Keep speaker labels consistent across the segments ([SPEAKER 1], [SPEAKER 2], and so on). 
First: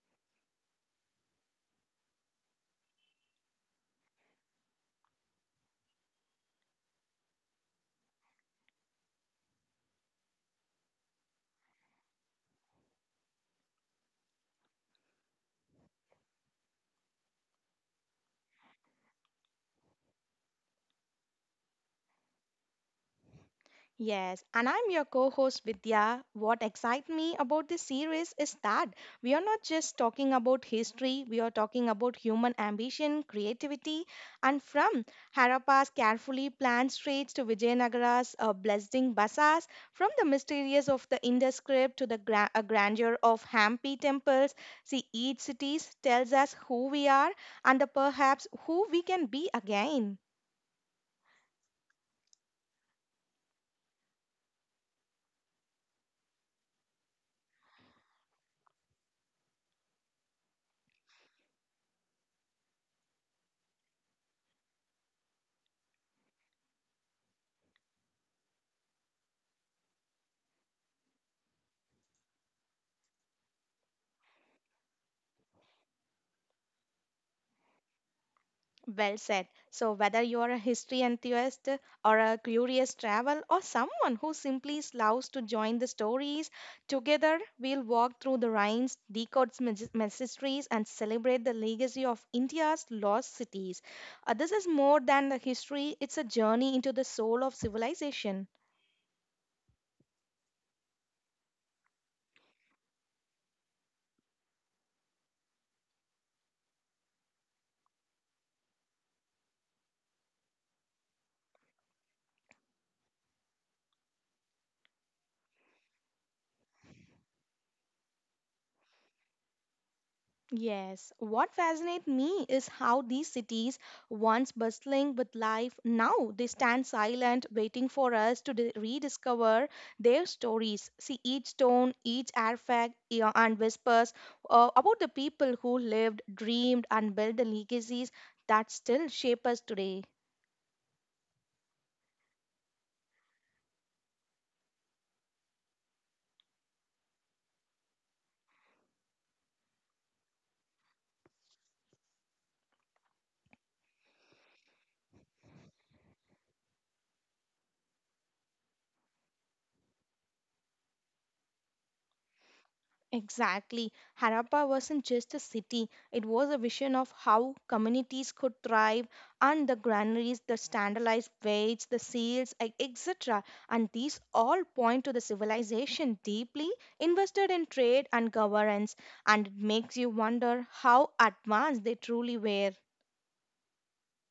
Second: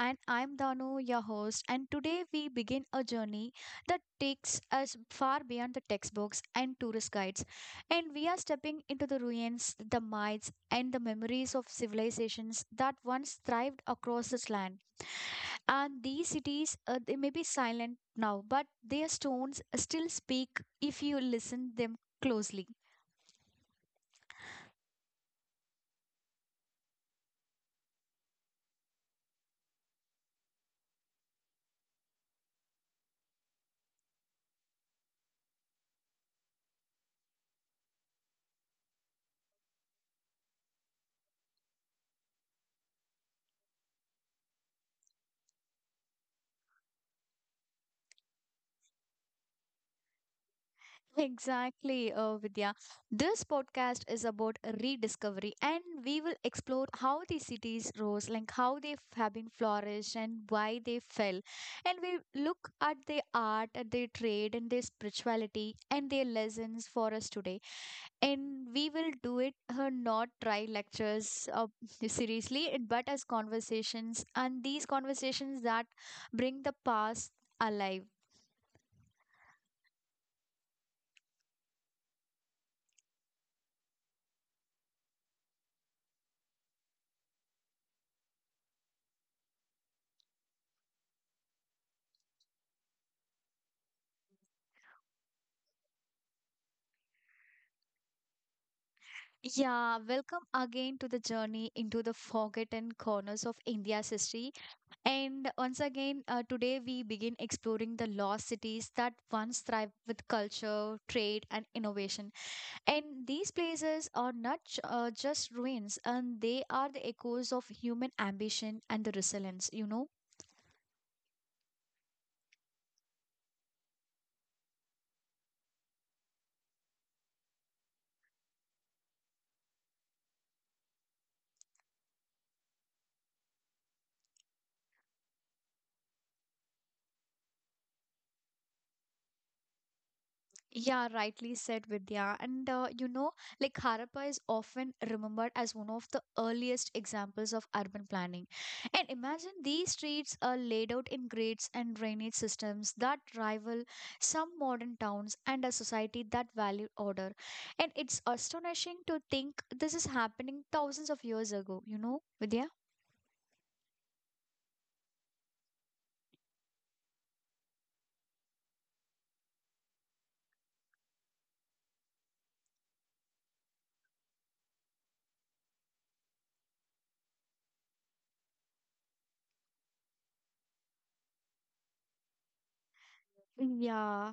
[SPEAKER 1] and I'm Danu, your host. And today we begin a journey that takes us far beyond the textbooks and tourist guides. And we are stepping into the ruins, the myths, and the memories of civilizations that once thrived across this land. And these cities, they may be silent now, but their stones still speak if you listen them closely.
[SPEAKER 2] Yes, and I'm your co host Vidya. What excites me about this series is that we are not just talking about history, we are talking about human ambition, creativity, and from Harappa's carefully planned streets to Vijayanagara's blessing bazaars, from the mysterious of the Indus script to the grandeur of Hampi temples. See, each city tells us who we are and the perhaps who we can be again.
[SPEAKER 1] Exactly, Vidya. This podcast is about rediscovery, and we will explore how the cities rose, like how they have been flourished and why they fell. And we look at their art, at their trade, and their spirituality, and their lessons for us today. And we will do it, not try lectures, seriously, but as conversations, and these conversations that bring the past alive.
[SPEAKER 2] Well said. So, whether you are a history enthusiast or a curious travel or someone who simply loves to join the stories, together we'll walk through the rhines, decode its mysteries, and celebrate the legacy of India's lost cities. This is more than the history, it's a journey into the soul of civilization.
[SPEAKER 1] Yeah, welcome again to the journey into the forgotten corners of India's history. And once again, today we begin exploring the lost cities that once thrived with culture, trade, and innovation. And these places are not just ruins, and they are the echoes of human ambition and the resilience,
[SPEAKER 2] Yes, what fascinates me is how these cities, once bustling with life, now they stand silent, waiting for us to rediscover their stories. See each stone, each artifact, and whispers about the people who lived, dreamed, and built the legacies that still shape us today.
[SPEAKER 1] Yeah, rightly said, Vidya. And you know, like Harappa is often remembered as one of the earliest examples of urban planning. And imagine these streets are laid out in grades and drainage systems that rival some modern towns and a society that valued order. And it's astonishing to think this is happening thousands of years ago, you know, Vidya?
[SPEAKER 2] Exactly. Harappa wasn't just a city, it was a vision of how communities could thrive and the granaries, the standardized weights, the seals, etc. And these all point to the civilization deeply invested in trade and governance. And it makes you wonder how advanced they truly were.
[SPEAKER 1] Yeah,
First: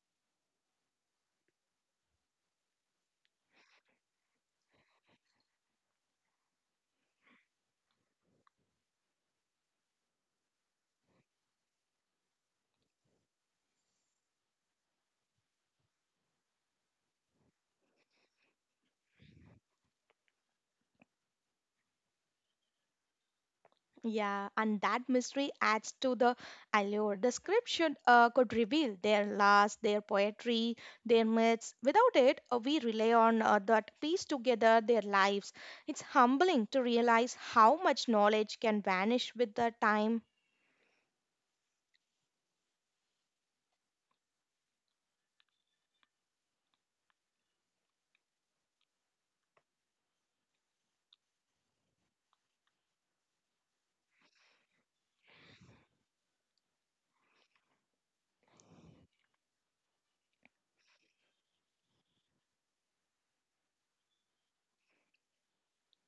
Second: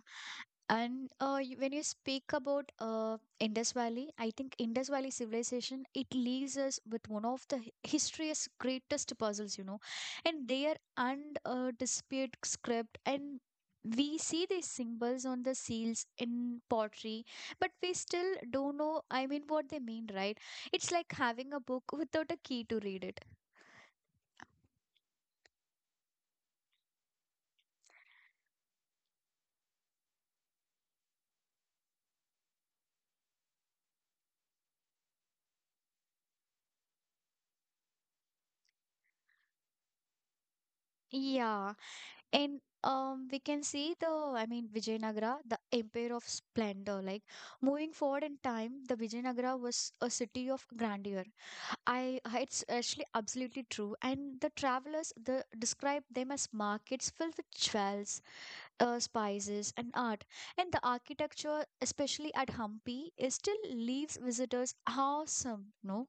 [SPEAKER 1] and when you speak about Indus Valley, I think Indus Valley civilization, it leaves us with one of the history's greatest puzzles, you know, and their undisputed script, and we see these symbols on the seals in pottery, but we still don't know. I mean, what they mean, right? It's like having a book without a key to read it.
[SPEAKER 2] Yeah, and that mystery adds to the allure. The script should could reveal their last, their poetry, their myths. Without it, we rely on that piece together their lives. It's humbling to realize how much knowledge can vanish with the time.
[SPEAKER 1] Yeah, and we can see the, I mean, Vijayanagara, the empire of splendor. Like, moving forward in time, the Vijayanagara was a city of grandeur. I It's actually absolutely true, and the travelers, the describe them as markets filled with jewels, spices, and art. And the architecture, especially at Hampi, is still leaves visitors awesome, no?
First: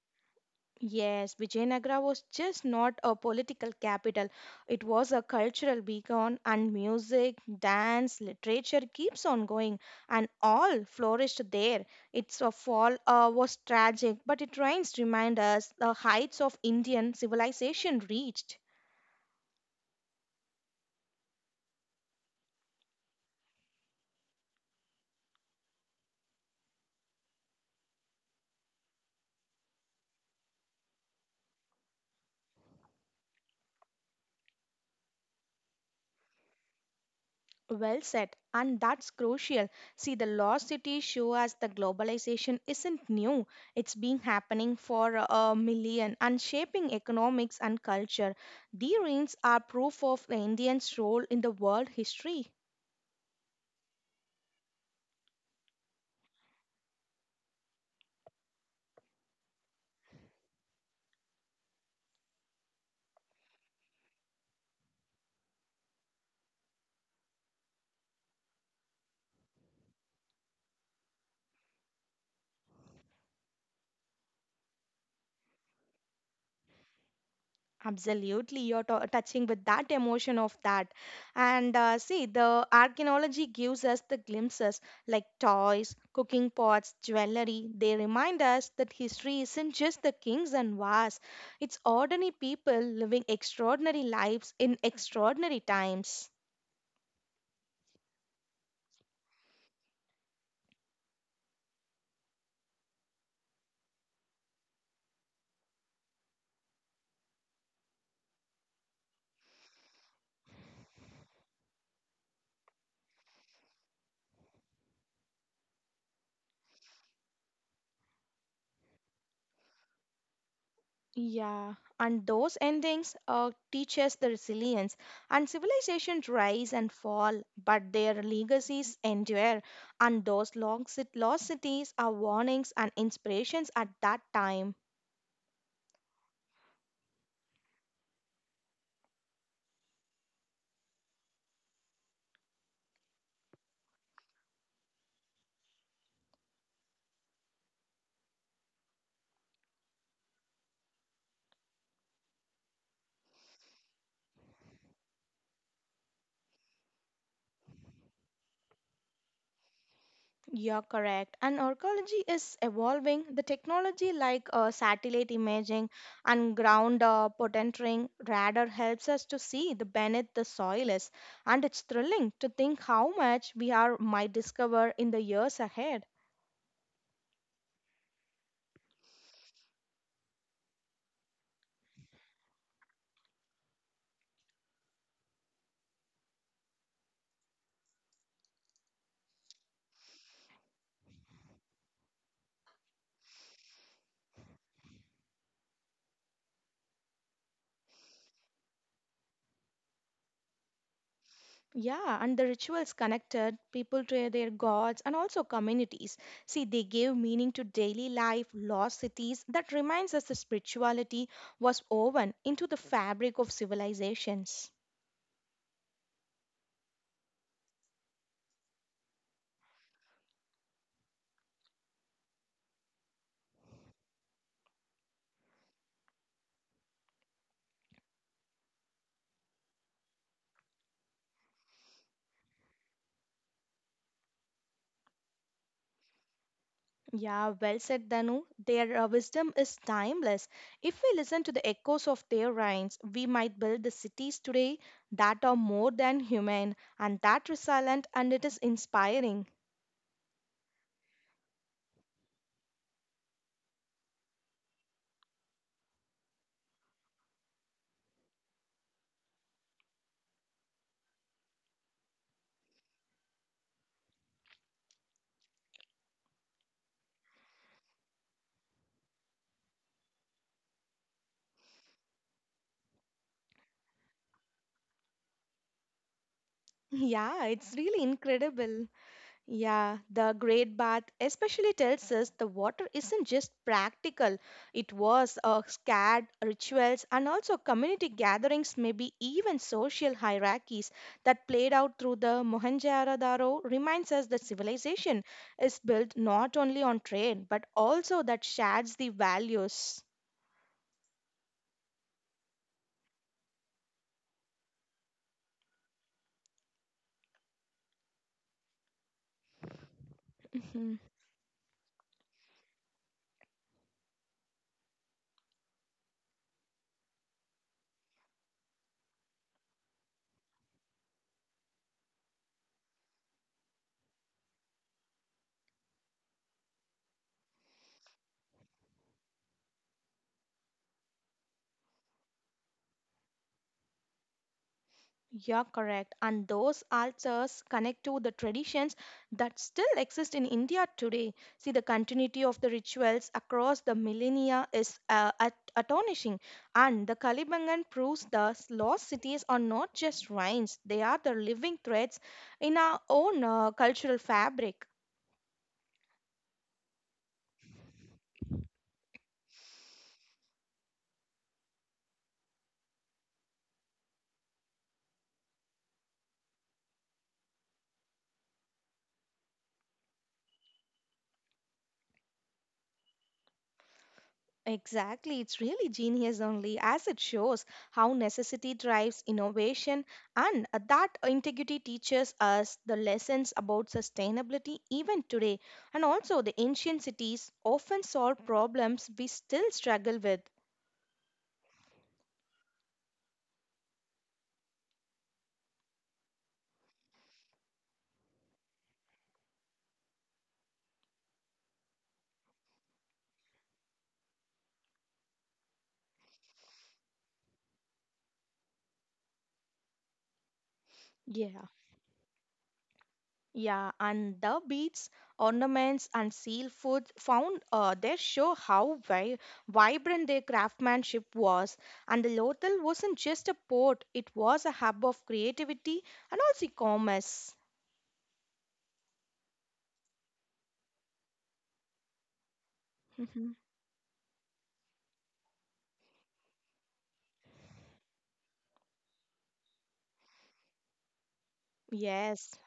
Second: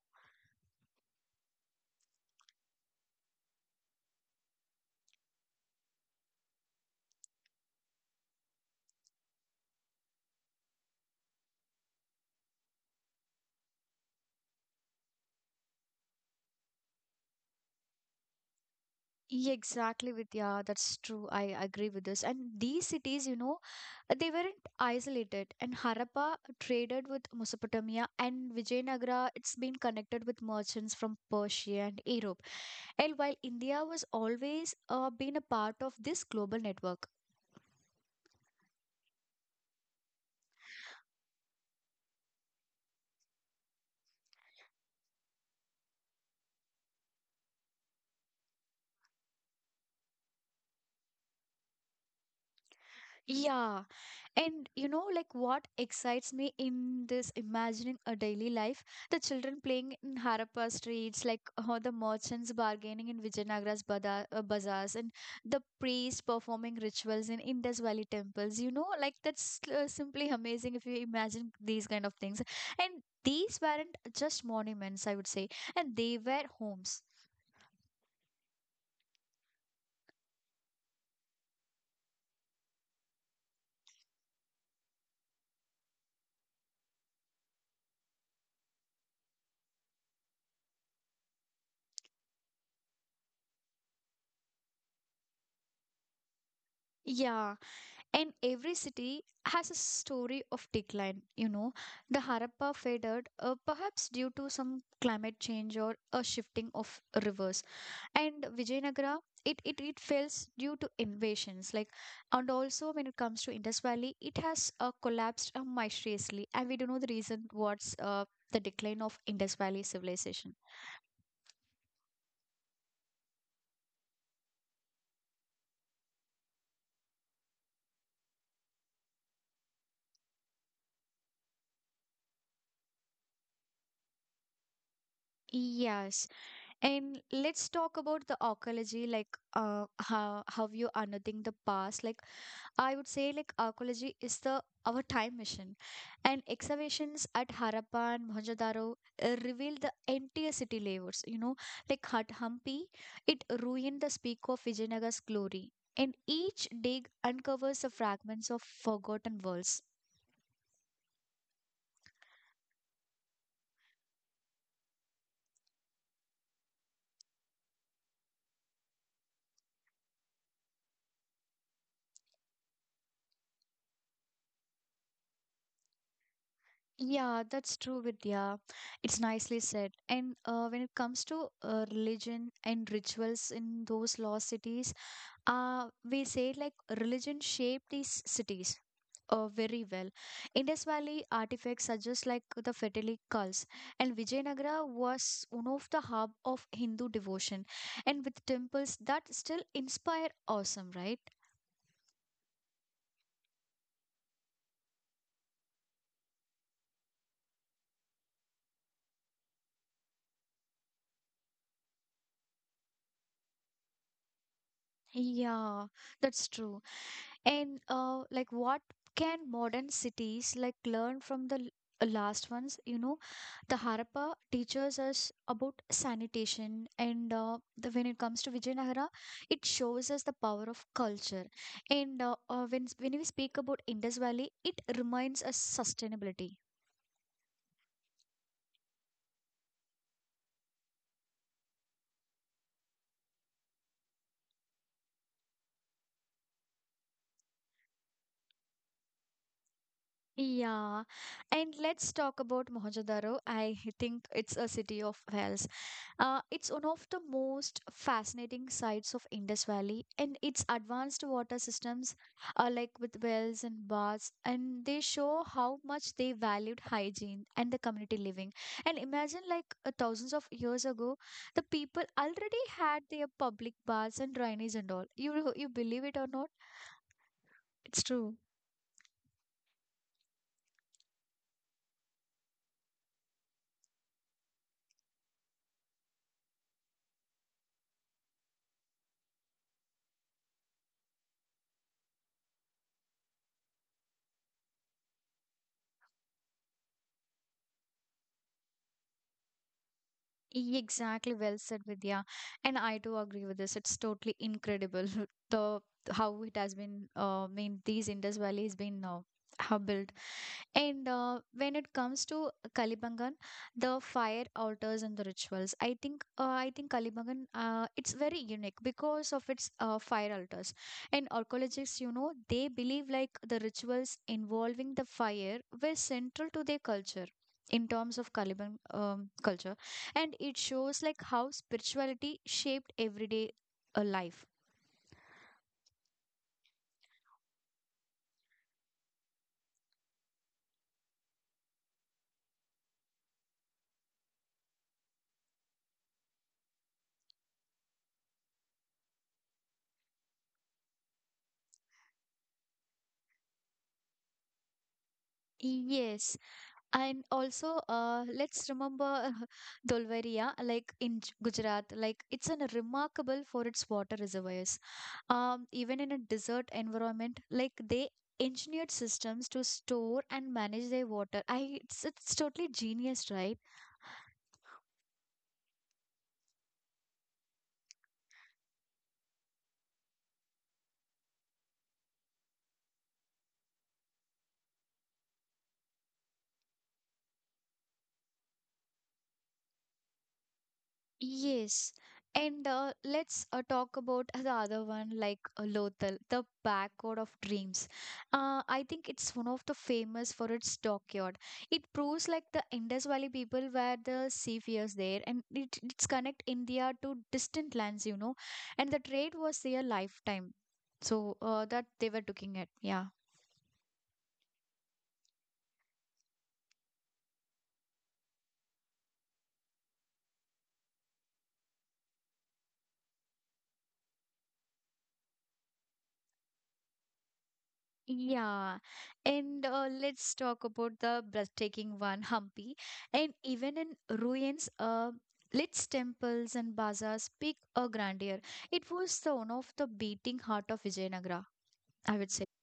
[SPEAKER 2] Yes, Vijayanagara was just not a political capital. It was a cultural beacon, and music, dance, literature keeps on going, and all flourished there. Its fall was tragic, but it remains remind us the heights of Indian civilization reached.
[SPEAKER 1] Yeah, exactly, Vidya. That's true. I agree with this. And these cities, you know, they weren't isolated. And Harappa traded with Mesopotamia, and Vijayanagara, it's been connected with merchants from Persia and Europe. And while India was always, been a part of this global network.
[SPEAKER 2] Well said, and that's crucial. See, the lost cities show us the globalization isn't new. It's been happening for a million and shaping economics and culture. The ruins are proof of the Indians' role in the world history.
[SPEAKER 1] Yeah, and you know, like what excites me in this imagining a daily life? The children playing in Harappa streets, like, the merchants bargaining in Vijayanagara's bazaars, and the priests performing rituals in Indus Valley temples. You know, like that's, simply amazing if you imagine these kind of things. And these weren't just monuments, I would say, and they were homes.
[SPEAKER 2] Absolutely, you're to touching with that emotion of that. And see, the archaeology gives us the glimpses like toys, cooking pots, jewelry. They remind us that history isn't just the kings and wars, it's ordinary people living extraordinary lives in extraordinary times.
[SPEAKER 1] Yeah, and every city has a story of decline. You know, the Harappa faded, perhaps due to some climate change or a shifting of rivers. And Vijayanagara, it fails due to invasions. Like, and also when it comes to Indus Valley, it has collapsed mysteriously. And we don't know the reason, what's the decline of Indus Valley civilization.
[SPEAKER 2] Yeah, and those endings teach us the resilience. And civilizations rise and fall, but their legacies endure. And those lost cities are warnings and inspirations at that time.
[SPEAKER 1] Yes, and let's talk about the archaeology, like, how you unearthing the past. Like, I would say like archaeology is the our time machine, and excavations at Harappa and Mohenjo-daro reveal the entire city layouts. You know, like Hat Hampi, it ruined the peak of Vijayanagara's glory, and each dig uncovers the fragments of forgotten worlds.
[SPEAKER 2] You're correct. And archaeology is evolving. The technology like satellite imaging and ground potentering radar helps us to see the beneath the soil is. And it's thrilling to think how much we are might discover in the years ahead.
[SPEAKER 1] Yeah, that's true, Vidya. It's nicely said. And when it comes to religion and rituals in those lost cities, we say like religion shaped these cities very well. Indus Valley artifacts suggest like the Fetali cults, and Vijayanagara was one of the hub of Hindu devotion, and with temples that still inspire awesome, right?
[SPEAKER 2] Yeah, and the rituals connected people to their gods and also communities. See, they gave meaning to daily life, lost cities that reminds us that spirituality was woven into the fabric of civilizations.
[SPEAKER 1] Yeah, that's true. And like what can modern cities like learn from the last ones? You know, the Harappa teaches us about sanitation, and the, when it comes to Vijayanagara, it shows us the power of culture. And when we speak about Indus Valley, it reminds us sustainability.
[SPEAKER 2] Yeah, well said, Danu. Their wisdom is timeless. If we listen to the echoes of their rhymes, we might build the cities today that are more than human and that resilient, and it is inspiring.
[SPEAKER 1] Yeah, and let's talk about Mohenjo-daro. I think it's a city of wells. It's one of the most fascinating sites of Indus Valley, and its advanced water systems are like with wells and baths, and they show how much they valued hygiene and the community living. And imagine, like, thousands of years ago, the people already had their public baths and drainage and all. You believe it or not?
[SPEAKER 2] Yeah, it's
[SPEAKER 1] It's
[SPEAKER 2] really
[SPEAKER 1] true.
[SPEAKER 2] incredible. Yeah, the Great Bath especially tells us the water isn't just practical, it was scared rituals and also community gatherings, maybe even social hierarchies that played out through the Mohenjo-daro reminds us that civilization is built not only on trade but also that shares the values.
[SPEAKER 1] Exactly, well said, Vidya. And I do agree with this. It's totally incredible the how it has been. I mean, these Indus Valley has been, how built.
[SPEAKER 2] Mhm.
[SPEAKER 1] And when it comes to Kalibangan, the fire altars and the rituals, I think Kalibangan, it's very unique because of its fire altars. And archaeologists, you know, they believe like the rituals involving the fire were central to their culture in terms of Kaliban culture, and it shows like how spirituality shaped everyday life.
[SPEAKER 2] You're correct. And those altars connect to the traditions that still exist in India today. See, the continuity of the rituals across the millennia is astonishing. And the Kalibangan proves the lost cities are not just ruins, they are the living threads in our own cultural fabric.
[SPEAKER 1] Yes, and also, let's remember Dolveria, like in Gujarat, like it's an remarkable for its water reservoirs. Even in a desert environment, like they engineered systems to store and manage their water. It's totally genius, right?
[SPEAKER 2] Exactly, it's really genius only as it shows how necessity drives innovation and that integrity teaches us the lessons about sustainability even today. And also, the ancient cities often solve problems we still struggle with.
[SPEAKER 1] Yes. And let's talk about the other one, like, Lothal, the backyard of dreams. I think it's one of the famous for its dockyard. It proves like the Indus Valley people were the seafarers there, and it's connect India to distant lands, you know, and the trade was their lifetime. So
[SPEAKER 2] Yeah.
[SPEAKER 1] that they were looking at, yeah.
[SPEAKER 2] Yeah, and the beads, ornaments, and seal foods found there show how vibrant their craftsmanship was. And the Lothal wasn't just a port, it was a hub of creativity and also commerce.
[SPEAKER 1] Yeah, and let's talk about the breathtaking one, Hampi. And
[SPEAKER 2] Mhm.
[SPEAKER 1] even in ruins, its temples and bazaars speak a grandeur. It was the one of the beating heart of Vijayanagara, I would say.
[SPEAKER 2] Yes,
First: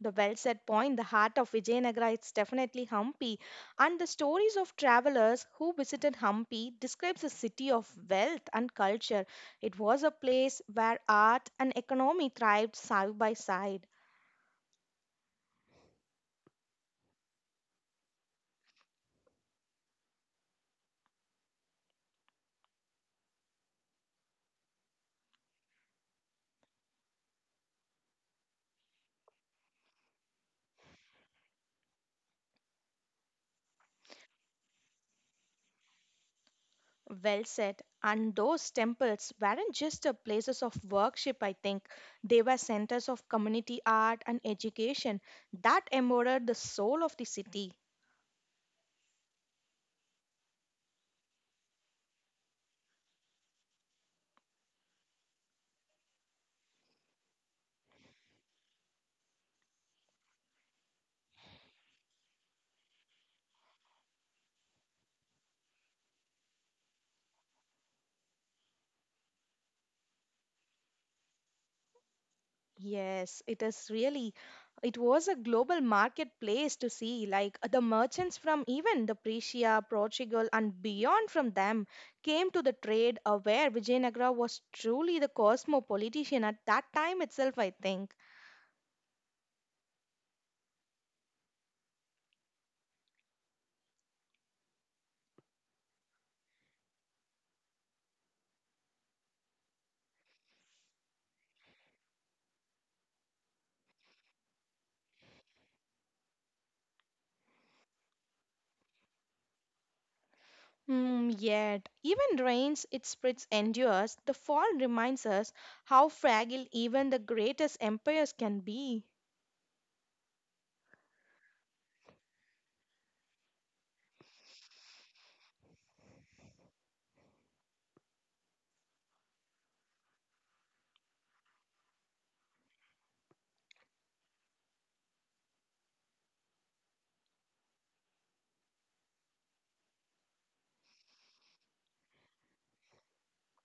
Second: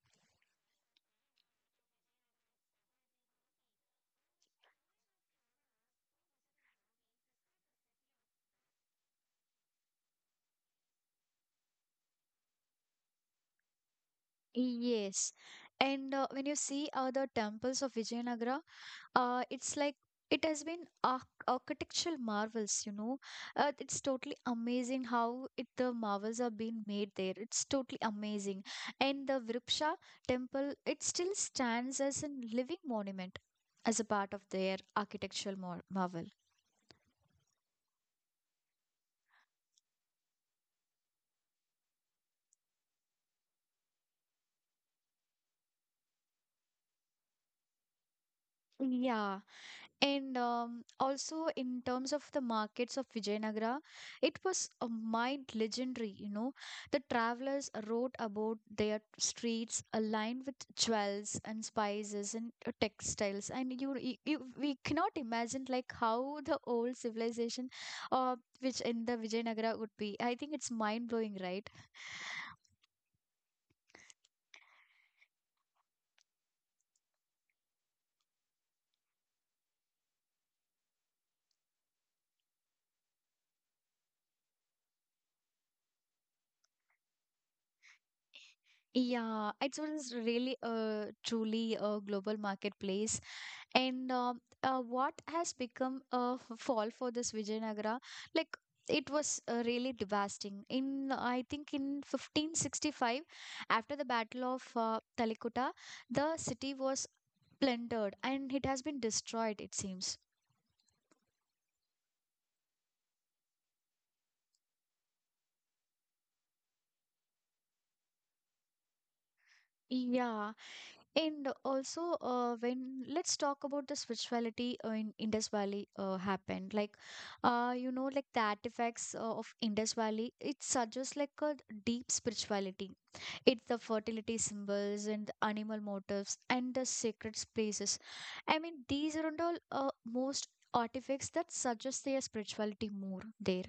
[SPEAKER 2] the well said point. The heart of Vijayanagara is definitely Hampi. And the stories of travelers who visited Hampi describes a city of wealth and culture. It was a place where art and economy thrived side by side.
[SPEAKER 1] Yes, and when you see the temples of Vijayanagara, it's like it has been architectural marvels, you know. It's totally amazing how it the marvels are being made there. It's totally amazing. And the Virupsha temple, it still stands as a living monument, as a part of their architectural marvel.
[SPEAKER 2] Well said. And those temples weren't just a places of worship, I think. They were centers of community art and education that embodied the soul of the city.
[SPEAKER 1] Yeah. And also, in terms of the markets of Vijayanagara, it was a mind legendary, you know. The travelers wrote about their streets aligned with jewels and spices and, textiles. And we cannot imagine like how the old civilization, which in the Vijayanagara would be. I think it's mind blowing, right?
[SPEAKER 2] Yes, it is really. It was a global marketplace to see, like the merchants from even the Prussia, Portugal, and beyond from them came to the trade, where Vijayanagara was truly the cosmopolitan at that time itself, I think.
[SPEAKER 1] Yeah, it was really a truly a global marketplace. And what has become a fall for this Vijayanagara? Like, it was, really devastating in, I think, in 1565, after the battle of Talikota, the city was plundered, and it has been destroyed, it seems.
[SPEAKER 2] Hmm, yet, even rains it spreads endures, the fall reminds us how fragile even the greatest empires can be.
[SPEAKER 1] Yeah, and also, when let's talk about the spirituality in Indus Valley happened. Like, you know, like the artifacts of Indus Valley, it suggests like a deep spirituality. It's the fertility symbols and the animal motifs and the sacred places. I mean, these are all most artifacts that suggest their spirituality more there.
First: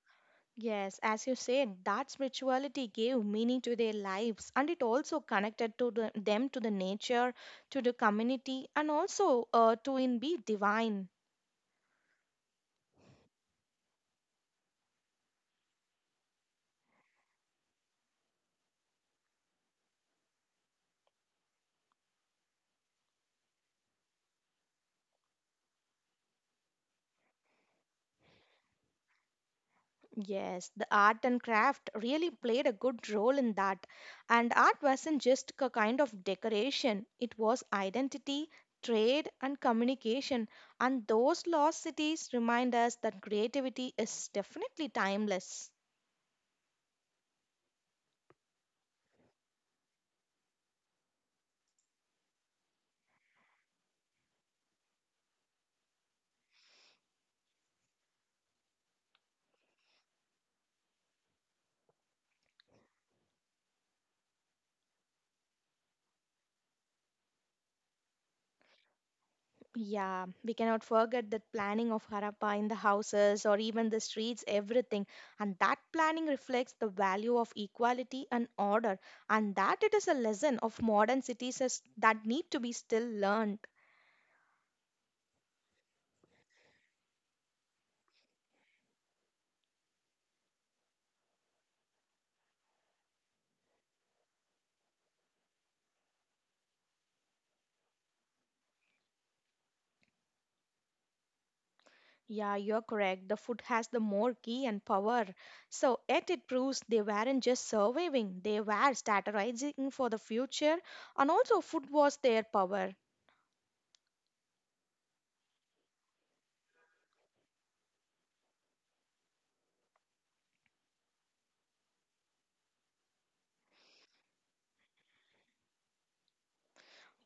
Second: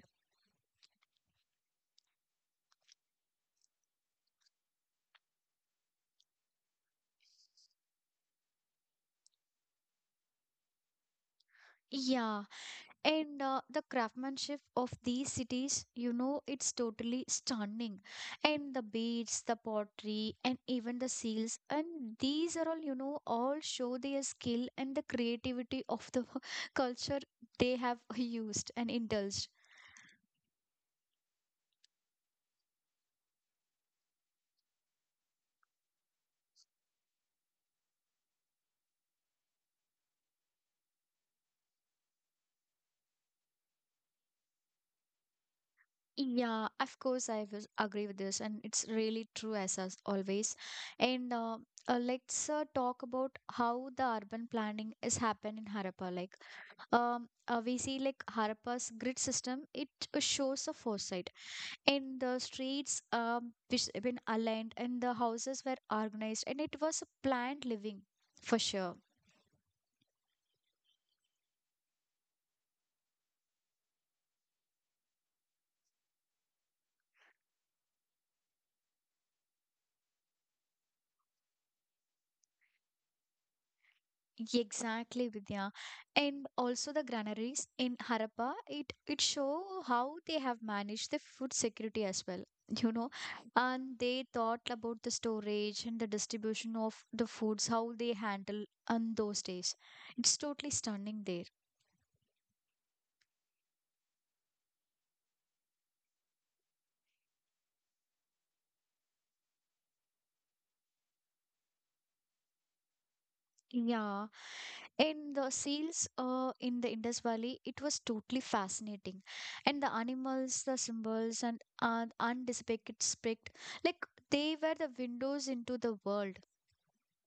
[SPEAKER 2] Yes, as you said, that spirituality gave meaning to their lives and it also connected to the, them to the nature, to the community, and also to in be divine.
[SPEAKER 1] Yeah, and the craftsmanship of these cities, you know, it's totally stunning. And the beads, the pottery, and even the seals, and these are all, you know, all show their skill and the creativity of the culture they have used and indulged.
[SPEAKER 2] Yes, the art and craft really played a good role in that. And art wasn't just a kind of decoration, it was identity, trade, and communication. And those lost cities remind us that creativity is definitely timeless.
[SPEAKER 1] Yeah, of course, I will agree with this, and it's really true as us always. And let's talk about how the urban planning is happened in Harappa. Like, we see like Harappa's grid system, it shows a foresight, and the streets which have been aligned, and the houses were organized, and it was a planned living for sure.
[SPEAKER 2] Yeah, we cannot forget that planning of Harappa in the houses or even the streets, everything. And that planning reflects the value of equality and order, and that it is a lesson of modern cities is, that need to be still learned.
[SPEAKER 1] Exactly, Vidya. And also the granaries in Harappa, it show how they have managed the food security as well. You know, and they thought about the storage and the distribution of the foods, how they handle on those days. It's totally stunning there.
[SPEAKER 2] Yeah, you're correct. The food has the more key and power. So, yet it proves they weren't just surviving, they were strategizing for the future, and also food was their power.
[SPEAKER 1] Yeah, and the seals in the Indus Valley, it was totally fascinating. And the animals, the symbols, and, undispected, like they were the windows into the world.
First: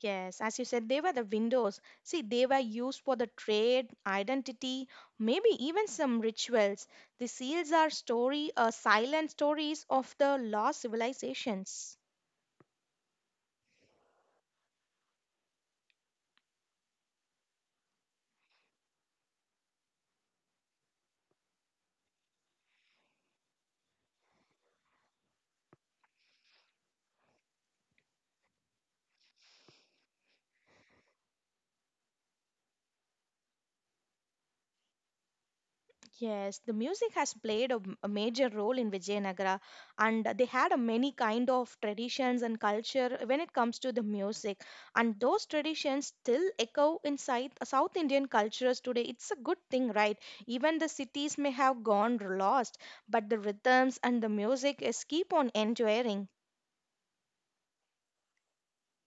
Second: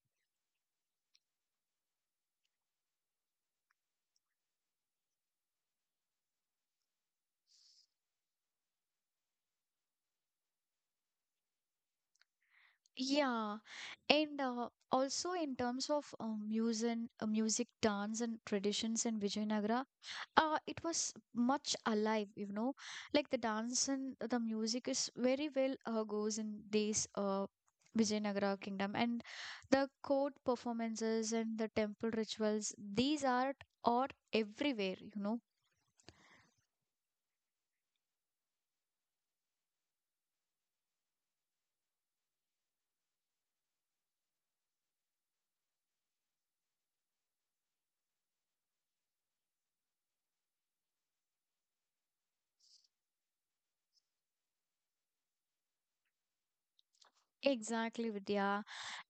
[SPEAKER 2] Yes, as you said, they were the windows. See, they were used for the trade, identity, maybe even some rituals. The seals are story, silent stories of the lost civilizations.
[SPEAKER 1] Yeah, and also in terms of music, dance, and traditions in Vijayanagara, it was much alive. You know, like the dance and the music is very well goes in this, Vijayanagara kingdom, and the court performances and the temple rituals. These are everywhere, you know.
[SPEAKER 2] Yes, the music has played a, a major role in Vijayanagara, and they had a many kind of traditions and culture when it comes to the music, and those traditions still echo inside the South Indian cultures today. It's a good thing, right? Even the cities may have gone lost, but the rhythms and the music is keep on enduring.
[SPEAKER 1] Exactly, Vidya.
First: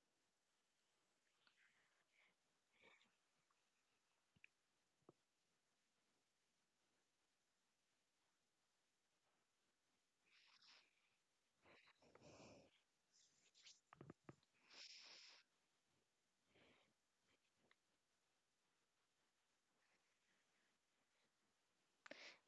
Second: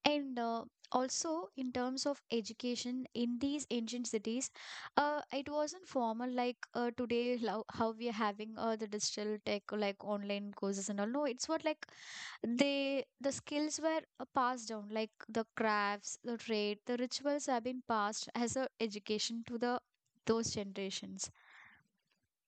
[SPEAKER 1] And also, in terms of education in these ancient cities, it wasn't formal like today, how we are having the digital tech, like online courses and all. No, it's what like the skills were passed down, like the crafts, the trade, the rituals have been passed as a education to the those generations.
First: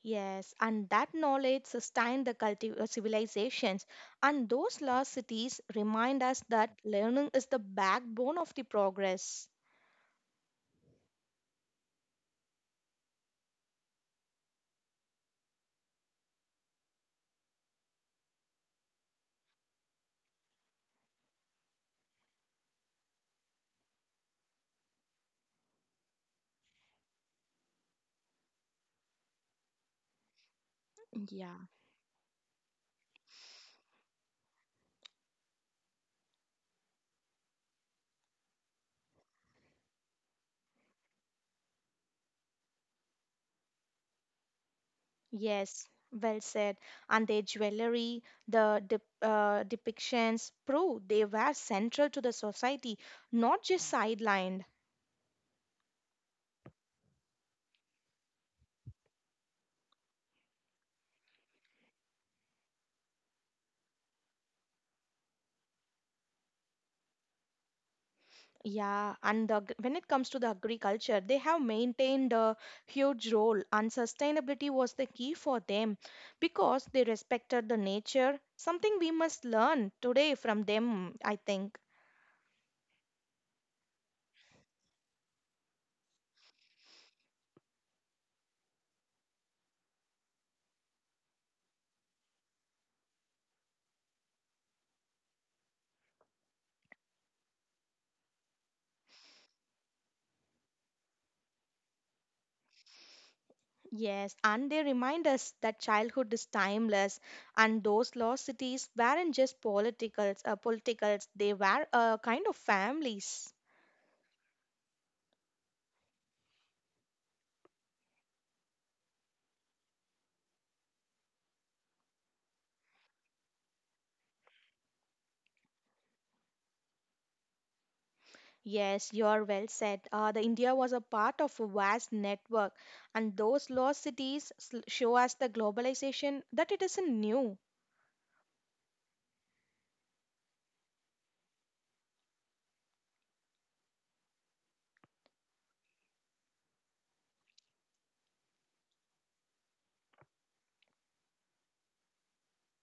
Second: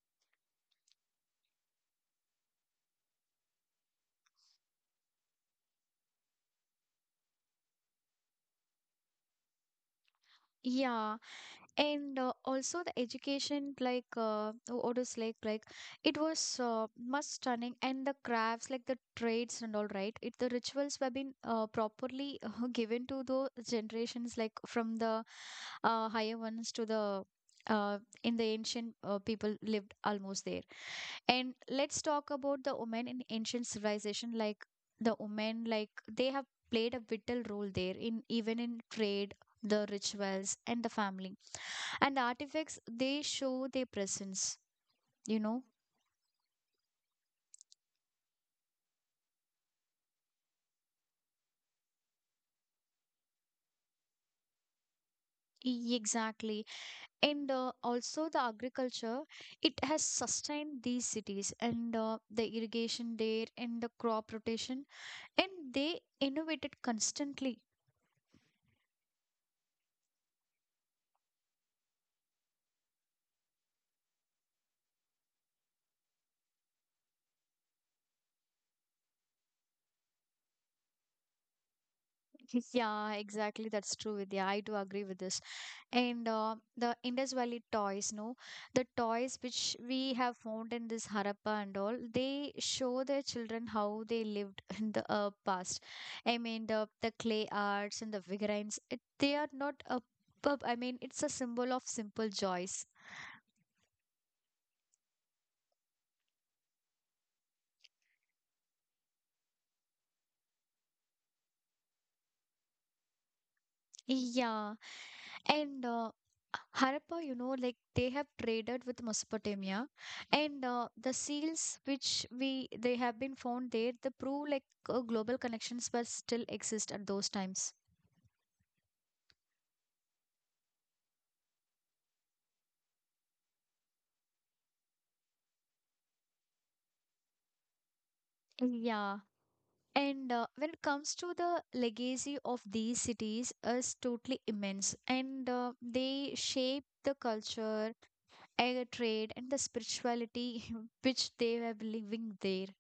[SPEAKER 2] Yes, and that knowledge sustained the civilizations, and those lost cities remind us that learning is the backbone of the progress.
[SPEAKER 1] Yeah, and also the education like what is like it was much stunning and the crafts like the trades and all right it the rituals were been properly given to the generations like from the higher ones to the uh, in the ancient people lived almost there. And
[SPEAKER 2] Yeah,
[SPEAKER 1] let's talk about the women in ancient civilization, like the women like they have played a vital role there, in even in trade, the rituals, and the family, and artifacts they show their presence you know
[SPEAKER 2] yes, well said. And their jewelry, the depictions prove they were central to the society, not just sidelined.
[SPEAKER 1] E- exactly. And also the agriculture, it has sustained these cities, and the irrigation there and the crop rotation, and they innovated constantly.
[SPEAKER 2] Yeah, and the, when it comes to the agriculture, they have maintained a huge role, and sustainability was the key for them because they respected the nature, something we must learn today from them, I think.
[SPEAKER 1] Yeah, exactly. That's true, Vidya. I do agree with this. And the Indus Valley toys, no, the toys which we have found in this Harappa and all, they show their children how they lived in the past. I mean, the clay arts and the figurines, it, they are not a. pub- I mean, it's a symbol of simple joys.
[SPEAKER 2] Yes, and they remind us that childhood is timeless, and those lost cities weren't just politicals, politicals. They were a kind of families.
[SPEAKER 1] Yeah. And Harappa, you know, like they have traded with Mesopotamia, and the seals which we they have been found there, they prove like global connections were still exist at those times.
[SPEAKER 2] Yes, you're well said. The India was a part of a vast network, and those lost cities show us the globalization that it isn't new.
[SPEAKER 1] Yeah. And when it comes to the legacy of these cities is totally immense, and they shape the culture, air trade, and the spirituality which they were living there.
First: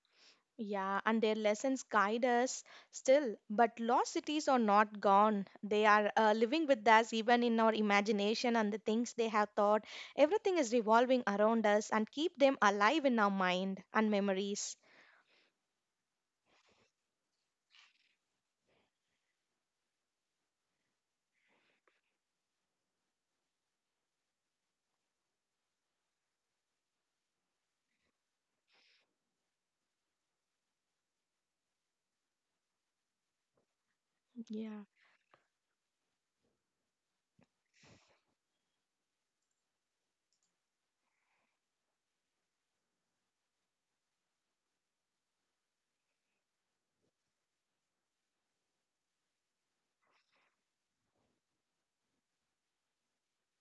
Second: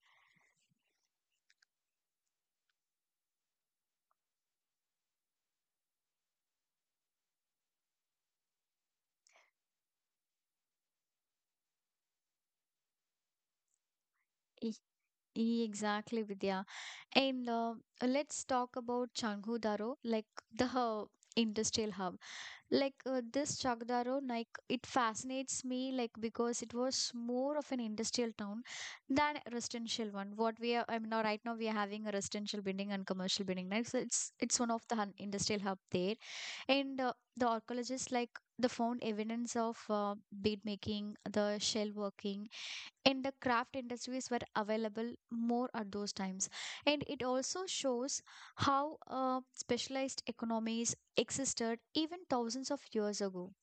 [SPEAKER 2] Yeah, and their lessons guide us still. But lost cities are not gone. They are living with us even in our imagination and the things they have thought. Everything is revolving around us and keep them alive in our mind and memories.
[SPEAKER 1] Exactly, Vidya. And let's talk about Changhudaro, like the industrial hub. Like this Changhudaro, like it fascinates me, like because it was more of an industrial town than a residential one. What we are, I mean, now right now we are having a residential building and commercial building. Like so it's one of
[SPEAKER 2] Yeah.
[SPEAKER 1] the hun- industrial hub there, and the archaeologists like. They found evidence of bead making, the shell working, in the craft industries were available more at those times, and it also shows how specialized economies existed even thousands of years ago.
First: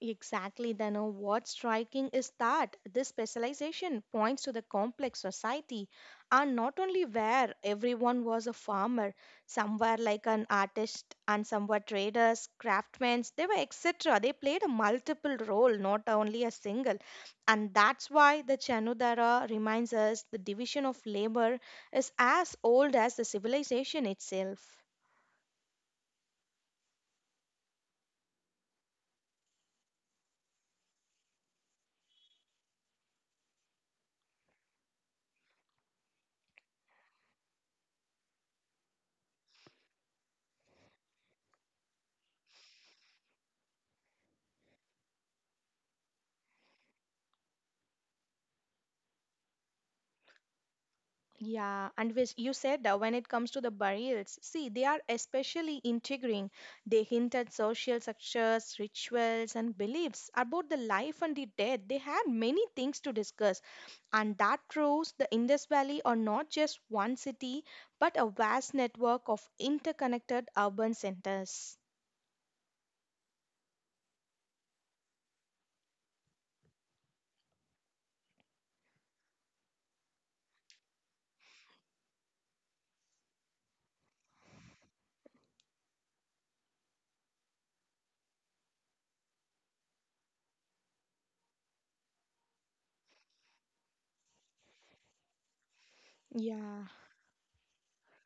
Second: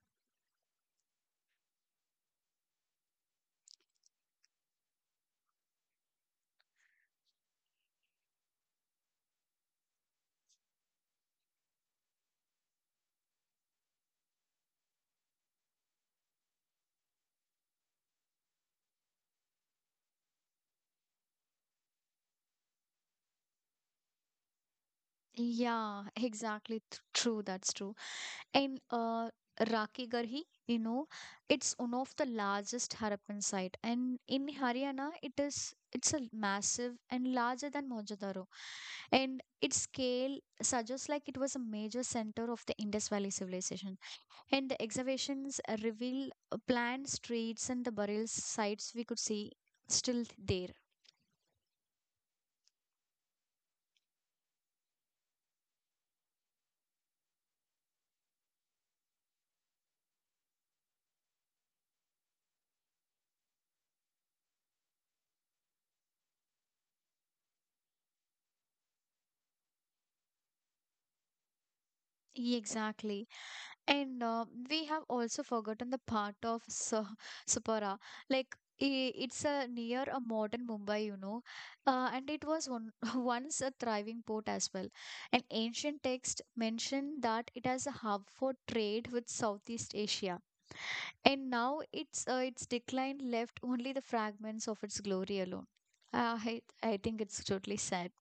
[SPEAKER 2] Exactly, Dano. What's striking is that this specialization points to the complex society, and not only where everyone was a farmer, somewhere like an artist and somewhere traders, craftsmen, they were etc. They played a multiple role, not only a single. And that's why the Chanudara reminds us the division of labor is as old as the civilization itself.
[SPEAKER 1] Yeah, exactly, th- true, that's true. And Raki Garhi, you know, it's one of the largest Harappan site, and in Haryana, it is it's a massive and larger than Mohenjo-daro, and its scale suggests like it was a major center of the Indus Valley civilization. And the excavations reveal planned streets and the burial sites we could see still there.
[SPEAKER 2] Yeah, and which you said that when it comes to the burials, see, they are especially intriguing. They hint at social structures, rituals, and beliefs about the life and the death. They had many things to discuss, and that proves the Indus Valley are not just one city, but a vast network of interconnected urban centers.
[SPEAKER 1] Exactly. And we have also forgotten the part of Sa- Sapara. Like, I- it's a near a modern Mumbai, you know, and it was one, once a thriving port as well. An ancient text mentioned that it has a hub for trade with Southeast Asia, and now its decline left only the fragments of its glory alone. Uh, I
[SPEAKER 2] Yeah.
[SPEAKER 1] I think it's totally sad.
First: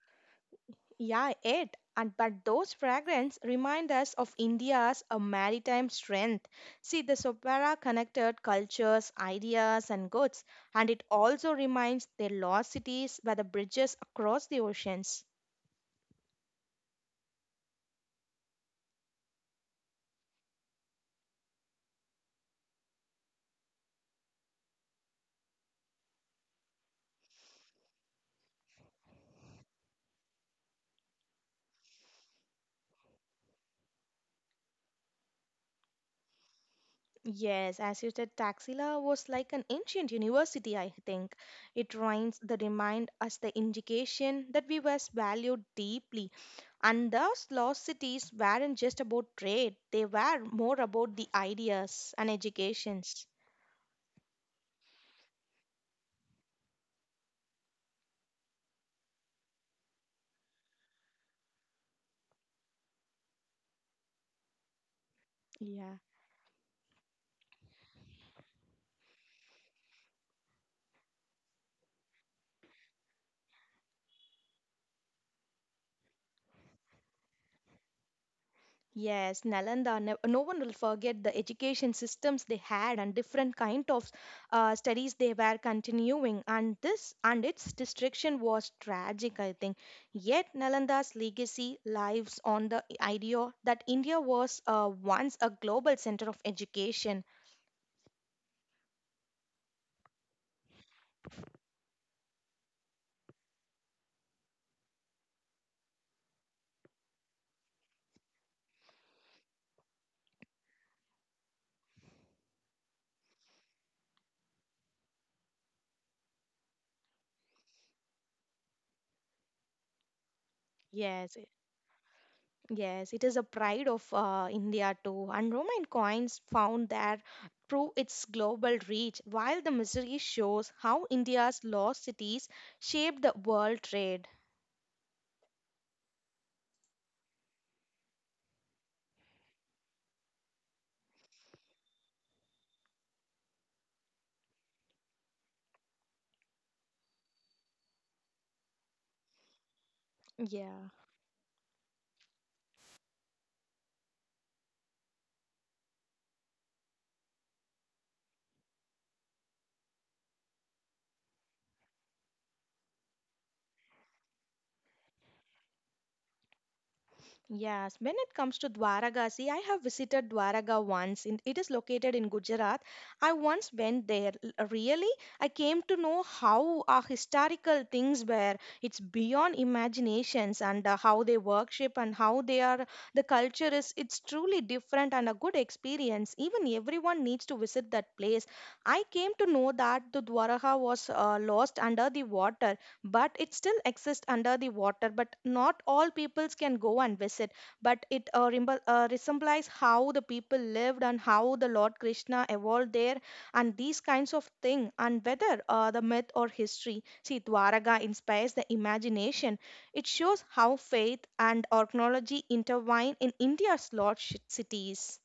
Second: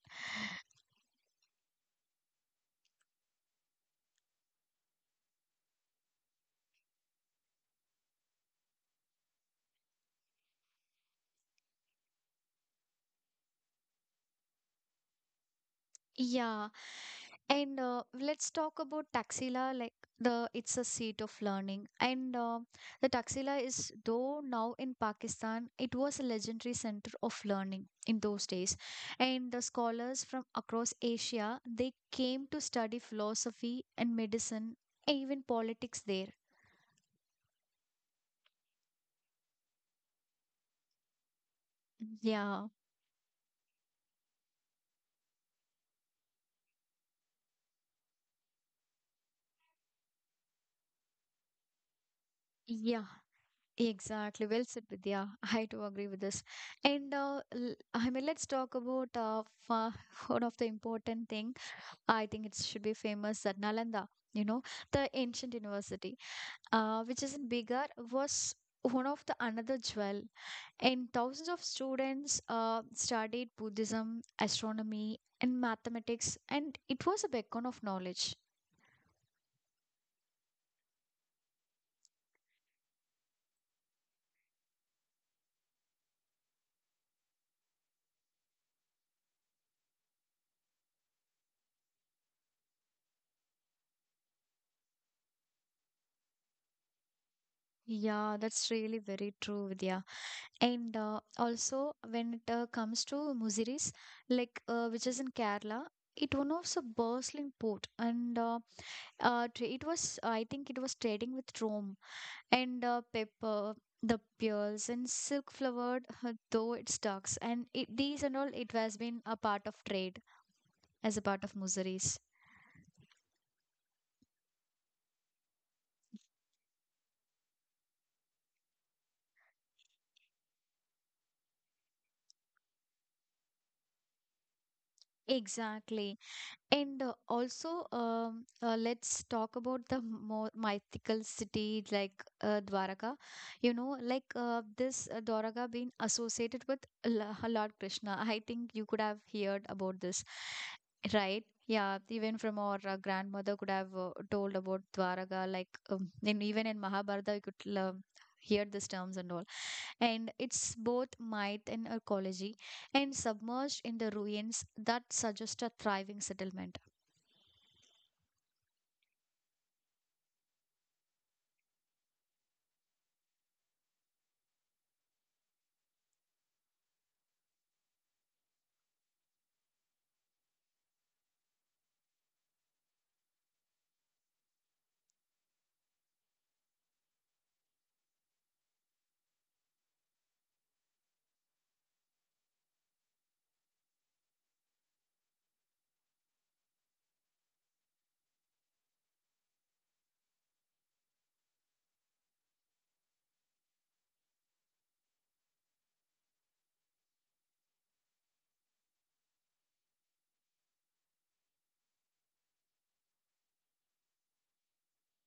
[SPEAKER 2] Yeah, it. And but those fragrances remind us of India's a maritime strength. See, the Sopara connected cultures, ideas, and goods, and it also reminds their lost cities by the bridges across the oceans.
[SPEAKER 1] Yeah. And let's talk about Taxila, like the it's a seat of learning. And the Taxila is, though now in Pakistan, it was a legendary center of learning in those days. And the scholars from across Asia, they came to study philosophy and medicine, and even politics there.
[SPEAKER 2] Yes, as you said, Taxila was like an ancient university, I think. It reminds the
[SPEAKER 1] Yeah,
[SPEAKER 2] remind us the indication that we was valued deeply. And those lost cities weren't just about trade, they were more about the ideas and
[SPEAKER 1] yeah,
[SPEAKER 2] educations.
[SPEAKER 1] exactly. Well said, Vidya. I do agree with this. And I mean, let's talk about fa- one of the important thing, I think it should be famous at Nalanda, you know, the ancient
[SPEAKER 2] Yeah.
[SPEAKER 1] university, which is in Bigar, was one of the another jewel. And thousands of students studied Buddhism, astronomy, and mathematics, and it was a beacon of knowledge.
[SPEAKER 2] Yes, Nalanda, no, no one will forget the education systems they had and different kind of studies they were continuing. And this and its destruction was tragic, I think. Yet Nalanda's legacy lives on the idea that India was once a global center of education.
[SPEAKER 1] Yeah, that's really very true, Vidya. And also, when it comes to Muziris, like which is in Kerala, it was a bustling port, and tra- it was, I think it was trading with Rome, and the pepper, the pearls and silk flowered though it stocks and it, these and all it has been a part of trade as a
[SPEAKER 2] Yes,
[SPEAKER 1] part of miseries.
[SPEAKER 2] Yes, it is a pride of India too, and Roman coins found there prove its global reach, while the mystery shows how India's lost cities shaped the world trade.
[SPEAKER 1] Exactly. And also, let's talk about the more mythical city like Dwaraka. You know, like this Dwaraka being associated with L- Lord Krishna. I think you could have heard about this,
[SPEAKER 2] Yeah.
[SPEAKER 1] right? Yeah, even from our grandmother could have told about Dwaraka. Like, and even in Mahabharata, you could hear these terms and all. And it's both might and ecology and submerged in the ruins that suggest a thriving settlement.
[SPEAKER 2] Yes, when it comes to Dwaragasi, I have visited Dwaraga once. In, it is located in Gujarat. I once went there. Really, I came to know how historical things were. It's beyond imaginations and how they worship and how they are. The culture is. It's truly different and a good experience. Even everyone needs to visit that place. I came to know that the Dwaraga was lost under the water, but it still exists under the water, but not all peoples can go and visit, but it resembles how the people lived and how the Lord Krishna evolved there and these kinds of thing, and whether the myth or history, see Dwaraga inspires the imagination. It shows how faith and archaeology intertwine in India's large cities.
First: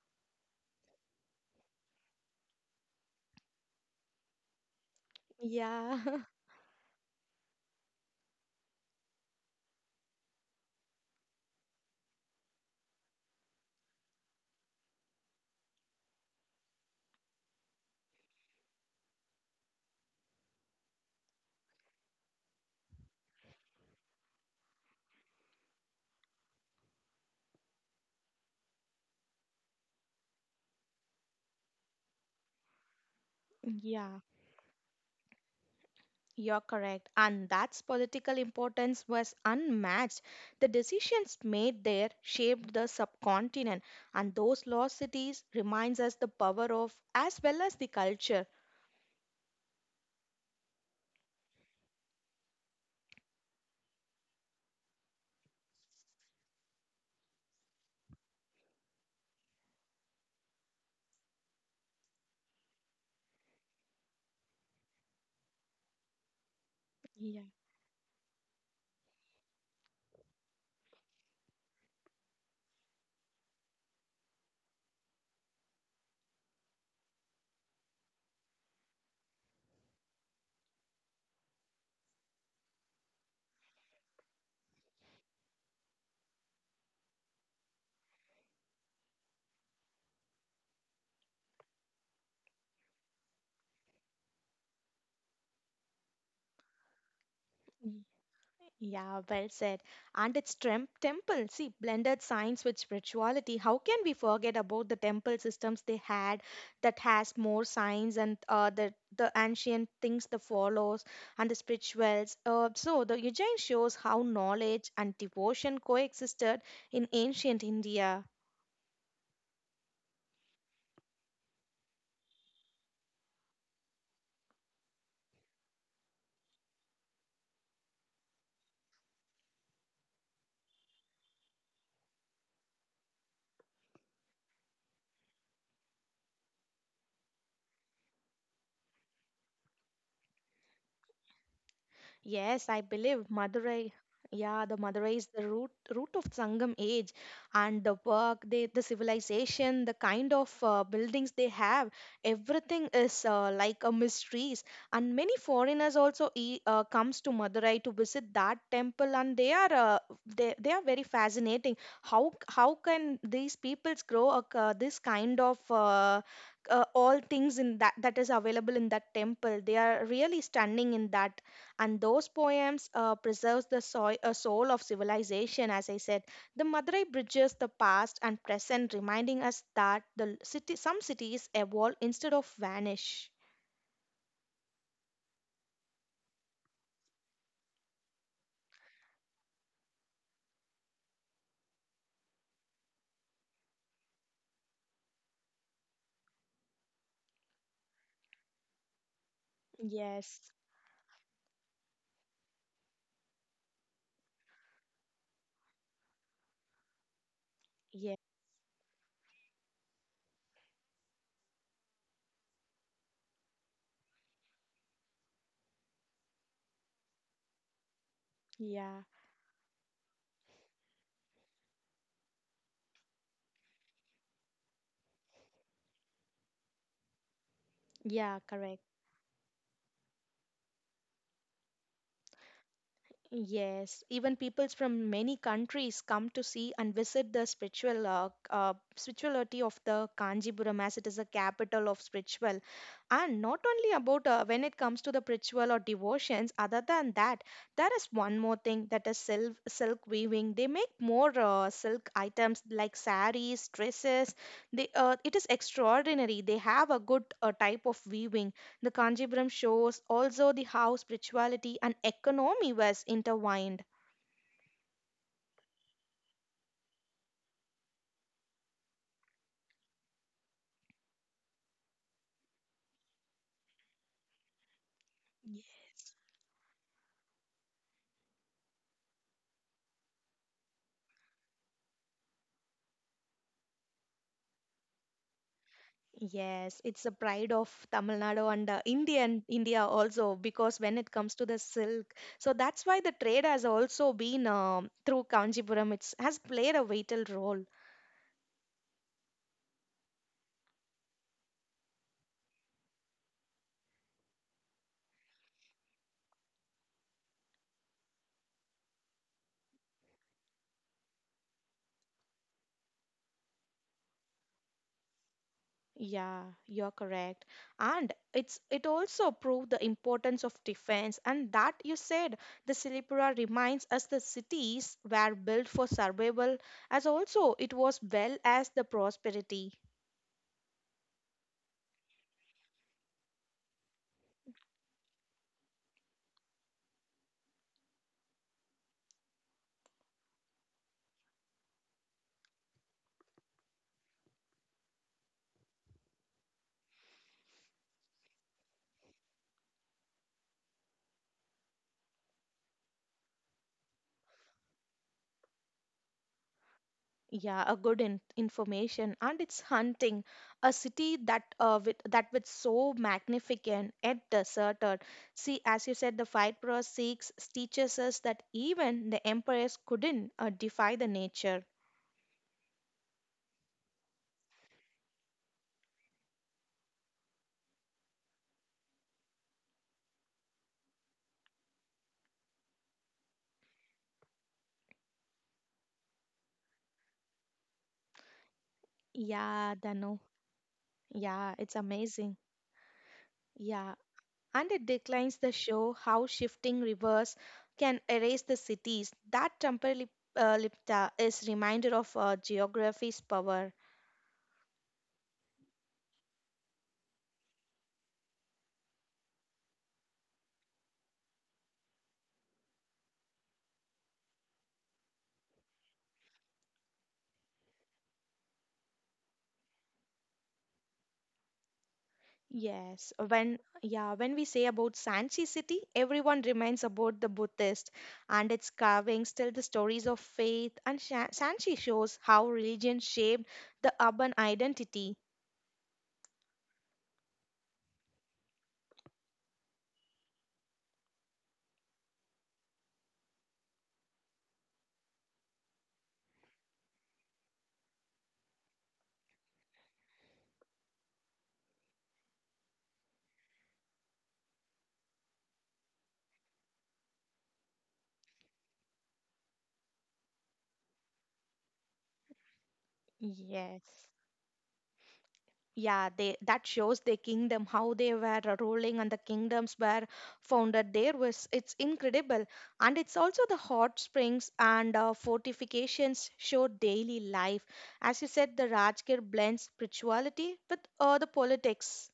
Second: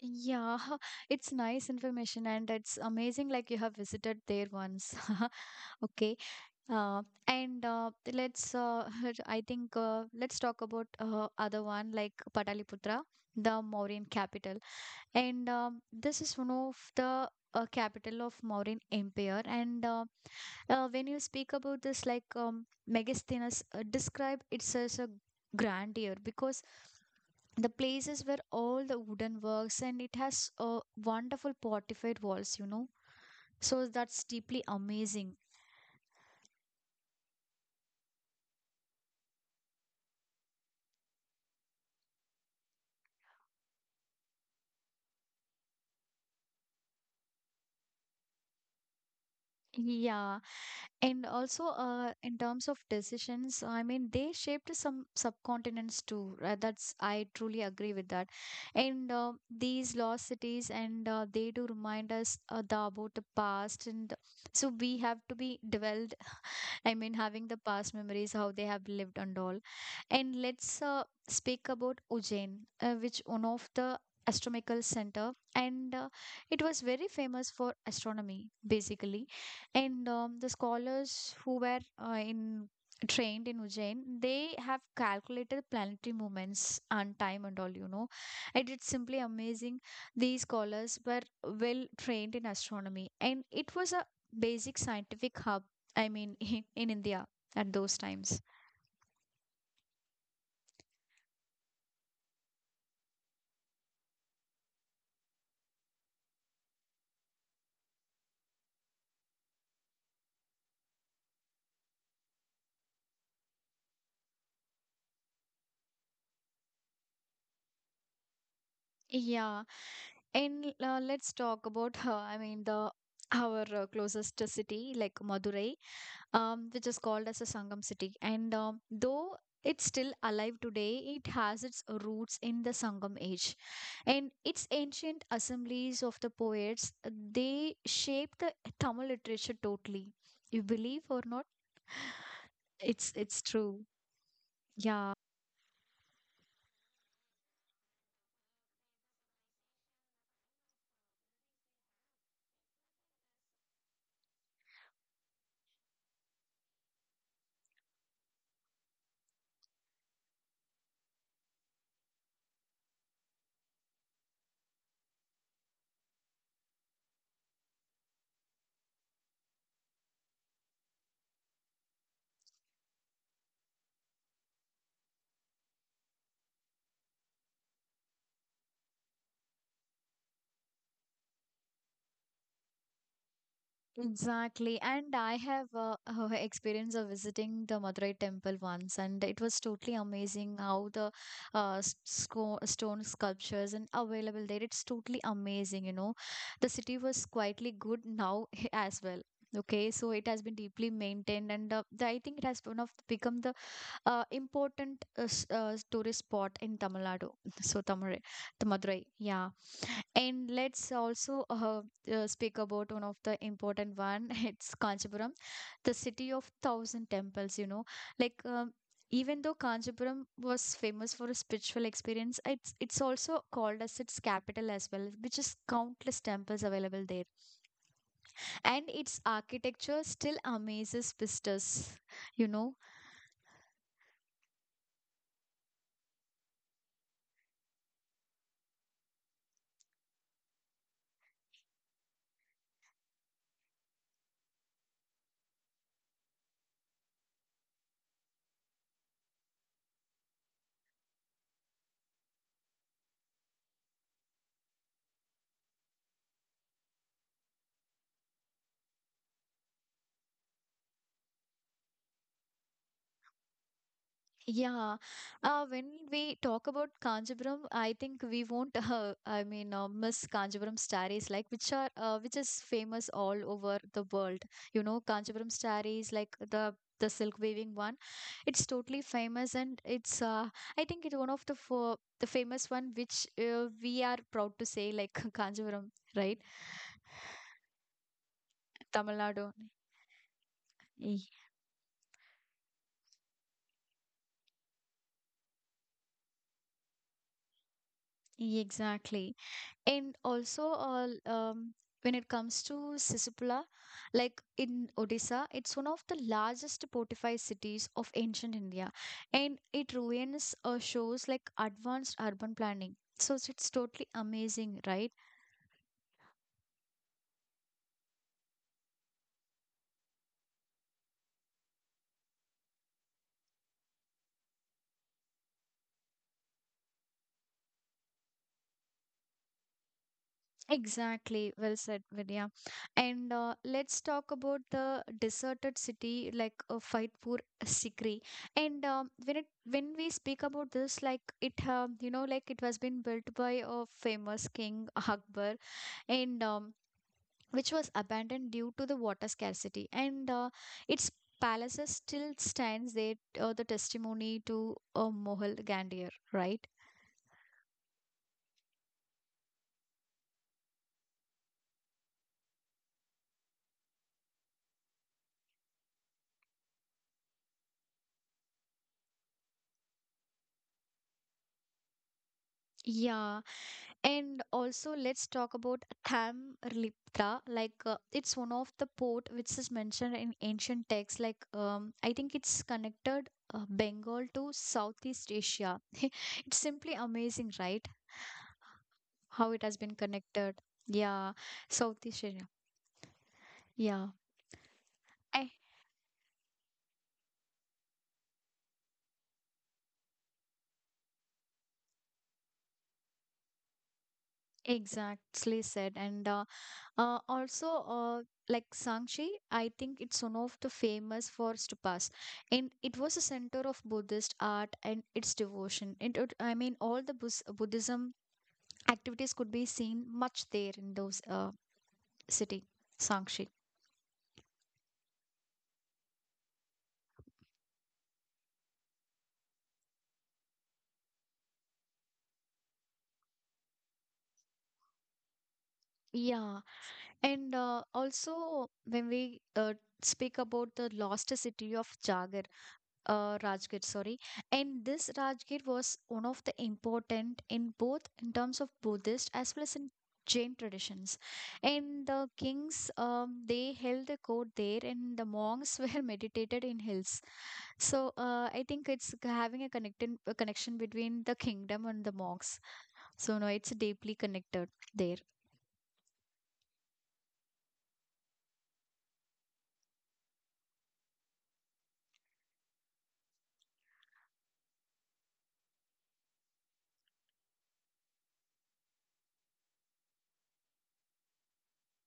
[SPEAKER 1] Yeah, it's nice information and it's amazing like you have visited there once.
[SPEAKER 2] Yeah.
[SPEAKER 1] Okay. And let's I think let's talk about other one like Pataliputra, the Mauryan capital, and this is one of the capital of Mauryan Empire. And when you speak about this, like Megasthenes described it as a grandeur because the places where all the wooden works and it has wonderful fortified walls, you know. So
[SPEAKER 2] Yeah.
[SPEAKER 1] that's deeply amazing.
[SPEAKER 2] You're correct. And that's political importance was unmatched. The decisions made there shaped the subcontinent, and those lost cities reminds us the power of as well as the culture.
[SPEAKER 1] Yeah. And also, in terms of decisions, I mean, they shaped some subcontinents too. That's I truly agree with that. And these lost cities, and they do remind us the, about the past, and so we have to be dwelled, I mean,
[SPEAKER 2] Yeah.
[SPEAKER 1] having the past memories, how they have lived and all. And let's speak about Ujjain, which one of the astronomical center, and it was very famous for astronomy basically. And the scholars who were in trained in Ujjain, they have calculated planetary movements and time and all, you know. And it's simply amazing, these scholars were well trained in astronomy, and it was a basic scientific hub, I mean, in India at those times.
[SPEAKER 2] Yeah, well said. And its temple, see, blended science with spirituality. How can we forget about the temple systems they had that has more science and the ancient things that follows and the spirituals. So the Ujjain shows how knowledge and devotion coexisted in ancient India.
[SPEAKER 1] Yeah, and let's talk about her. I mean, the our closest city, like Madurai, which is called as a Sangam city. And though it's still alive today, it has its roots in the Sangam age. And its ancient assemblies of the poets, they shaped the Tamil literature totally. You believe or not?
[SPEAKER 2] Yes, I
[SPEAKER 1] It's
[SPEAKER 2] believe
[SPEAKER 1] it's true.
[SPEAKER 2] Madurai. Yeah, the
[SPEAKER 1] Yeah.
[SPEAKER 2] Madurai is the root of Sangam age, and the work, they, the civilization, the kind of buildings they have, everything is like a mysteries. And many foreigners also e comes to Madurai to visit that temple, and they are very fascinating. How can these peoples grow this kind of all things in that that is available in that temple. They are really stunning in that, and those poems preserves the soil, soul of civilization. As I said, the Madurai bridges the past and present, reminding us that the city some cities evolve instead of vanish.
[SPEAKER 1] Exactly. And I have experience of visiting the Madurai temple once, and it was totally amazing how the s- sco- stone sculptures and available there. It's totally amazing, you know. The city was quietly good now as well. Okay, so it has
[SPEAKER 2] Yes.
[SPEAKER 1] been deeply maintained, and the, I think it has one of become the important s- tourist spot in Tamil Nadu. So Tamil,
[SPEAKER 2] Yeah.
[SPEAKER 1] Madurai, yeah. And let's also speak about one of the important one. It's Kanchipuram, the city of thousand temples. You know, like.
[SPEAKER 2] Yeah.
[SPEAKER 1] Even though Kanchipuram was famous for a spiritual experience, it's also called as its capital as well, which is countless temples available there.
[SPEAKER 2] Yeah, correct.
[SPEAKER 1] And its architecture still amazes visitors, you know.
[SPEAKER 2] Yes, even peoples from many countries come to see and visit the spiritual spirituality of the Kanjipuram as it is a capital of spiritual. And not only about when it comes to the spiritual or devotions, other than that, there is one more thing that is silk, silk weaving. They make more silk items like saris, dresses. They, it is extraordinary. They have a good type of weaving. The Kanjipuram shows also the how spirituality and economy was intertwined.
[SPEAKER 1] Yeah, when we talk about Kanjipuram, I think we won't. I mean, miss Kanjipuram sarees, like which are which is famous all over the world. You know, Kanjipuram
[SPEAKER 2] Yes.
[SPEAKER 1] sarees, like the silk weaving one, it's totally famous, and it's. I think it's one of the four, the famous one which we are proud to say, like Kanjipuram, right?
[SPEAKER 2] Yes, it's the pride of Tamil Nadu and
[SPEAKER 1] Tamil
[SPEAKER 2] Indian
[SPEAKER 1] Nadu.
[SPEAKER 2] India also, because when it
[SPEAKER 1] E-
[SPEAKER 2] comes to the silk, so that's why the trade has also been through Kanjipuram. It's has played a vital role.
[SPEAKER 1] Exactly. And also, when it comes to Sisipula, like in Odisha, it's one of the largest fortified cities of ancient India, and it ruins shows like advanced urban planning. So it's totally amazing, right?
[SPEAKER 2] Yeah, you're correct. And it's it also proved the importance of defense and that you said the Silipura reminds us the cities were built for survival as also it was well as the prosperity.
[SPEAKER 1] Exactly, well said, Vidya. And let's talk about the deserted city like Faidpur Sikri. And when it when we speak about this, like it, you know, like it was been built by a famous king Akbar, and which was abandoned due to the water scarcity. And its palaces still stands there, the testimony to Mohal Gandir, right?
[SPEAKER 2] Yeah, a good information, and it's hunting a city that with that with so magnificent yet deserted. See, as you said, the fight pro six teaches us that even the emperors couldn't defy the nature.
[SPEAKER 1] Yeah. And also, let's talk about Tamriliprta. Like, it's one of the port which is mentioned in ancient texts. Like, I think it's connected Bengal to Southeast Asia. It's simply amazing, right? How it
[SPEAKER 2] Yeah,
[SPEAKER 1] has been
[SPEAKER 2] Danu.
[SPEAKER 1] connected. Yeah,
[SPEAKER 2] Yeah, it's
[SPEAKER 1] Southeast
[SPEAKER 2] amazing.
[SPEAKER 1] Asia.
[SPEAKER 2] Yeah.
[SPEAKER 1] Yeah,
[SPEAKER 2] And it declines the
[SPEAKER 1] eh,
[SPEAKER 2] show how shifting rivers can erase the cities. That temporary lipta is reminder of geography's power.
[SPEAKER 1] exactly said. And also, like Sangshi, I think it's one of the famous for stupas, and it was a center of Buddhist art and its devotion. It, would- I mean, all the Bus- Buddhism activities could be seen much there in those city,
[SPEAKER 2] Yes,
[SPEAKER 1] Sangshi.
[SPEAKER 2] when yeah, when we say about Sanchi city, everyone remains about the Buddhist, and its carvings tell the stories of faith, and Sanchi shows how religion shaped the urban identity.
[SPEAKER 1] Yeah, and also when we speak about the lost city of Jagat. Uh, Rajgir, sorry. And this Rajgir was one of the important in both in terms of Buddhist as well as in Jain traditions. And the kings, they held the court there, and the monks were meditated in hills. So I think having a connection between the kingdom and the monks. So no, it's
[SPEAKER 2] Yes.
[SPEAKER 1] deeply connected there.
[SPEAKER 2] Yeah, they that shows their kingdom, how they were ruling and the kingdoms were founded there was it's incredible. And it's also the hot springs and fortifications show daily life. As you said, the Rajgir blends spirituality with the politics.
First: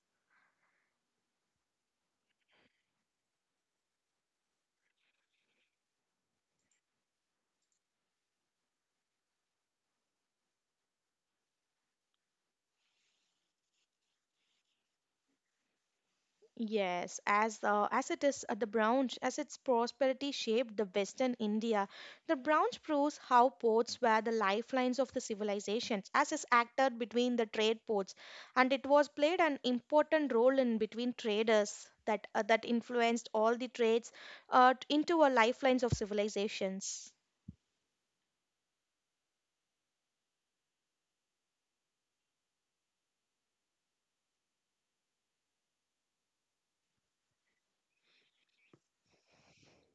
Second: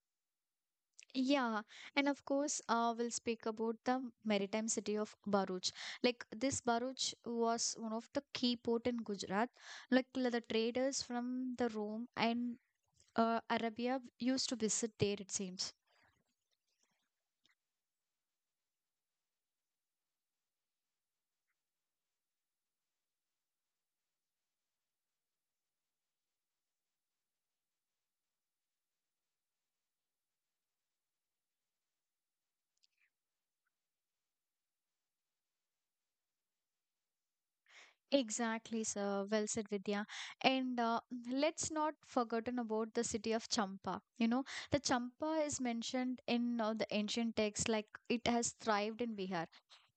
[SPEAKER 1] Yeah, and of course, we'll speak about the maritime city of Bharuch. Like this Bharuch was one of the key port in Gujarat. Like the traders from the Rome and Arabia used to visit there, it seems.
[SPEAKER 2] Yes, as it is the Browns, as its prosperity shaped the Western India, the Browns proves how ports were the lifelines of the civilizations, as is acted between the trade ports, and it was played an important role in between traders that that influenced all the trades into a lifelines of civilizations.
[SPEAKER 1] Exactly, sir. Well said, Vidya. And let's not forgotten about the city of Champa. You know, the Champa is mentioned in the ancient texts, like it has thrived in Bihar,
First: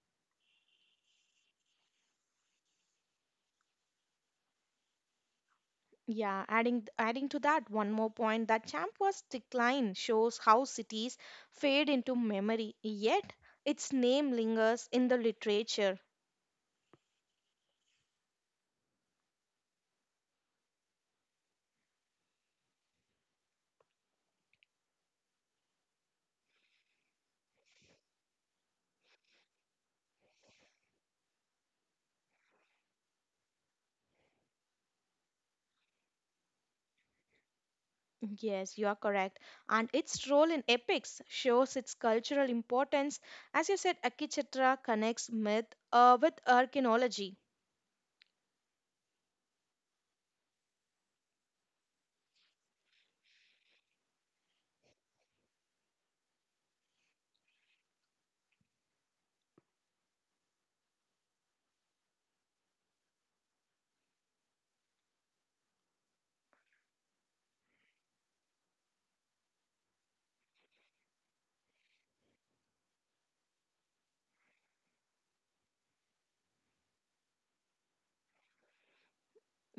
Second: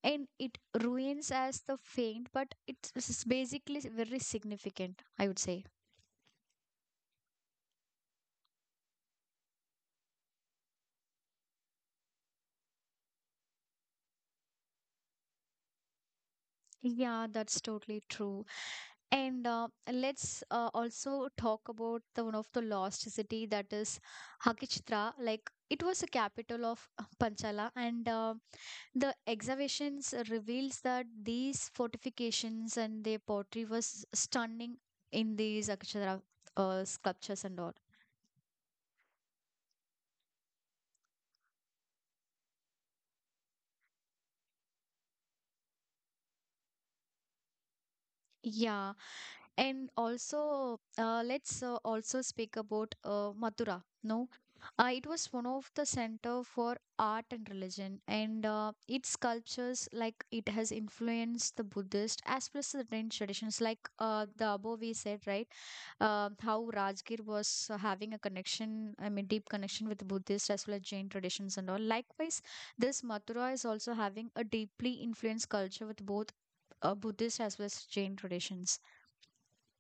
[SPEAKER 1] and it ruins as the faint, but it's basically very significant, I would say.
[SPEAKER 2] Yeah, adding to that one more point that Champers decline shows how cities fade into memory, yet its name lingers in the literature.
[SPEAKER 1] Yeah, that's totally true. And let's also talk about the one of the lost city that is Hakchitra. Like it was the capital of Panchala, and the excavations reveals that these fortifications and their pottery was stunning in these Akshara sculptures and all.
[SPEAKER 2] Yes, you are correct. And its role in epics shows its cultural importance. As you said, Akichitra connects myth with archaeology.
[SPEAKER 1] Yeah, and also let's also speak about Mathura. No, it was one of the center for art and religion, and its sculptures like it has influenced the Buddhist as well as the Indian traditions, like the above we said, right? How Rajgir was having a connection, I mean, deep connection with Buddhist as well as Jain traditions and all. Likewise, this Mathura is also having a deeply influenced culture with both Buddhist as well as Jain traditions.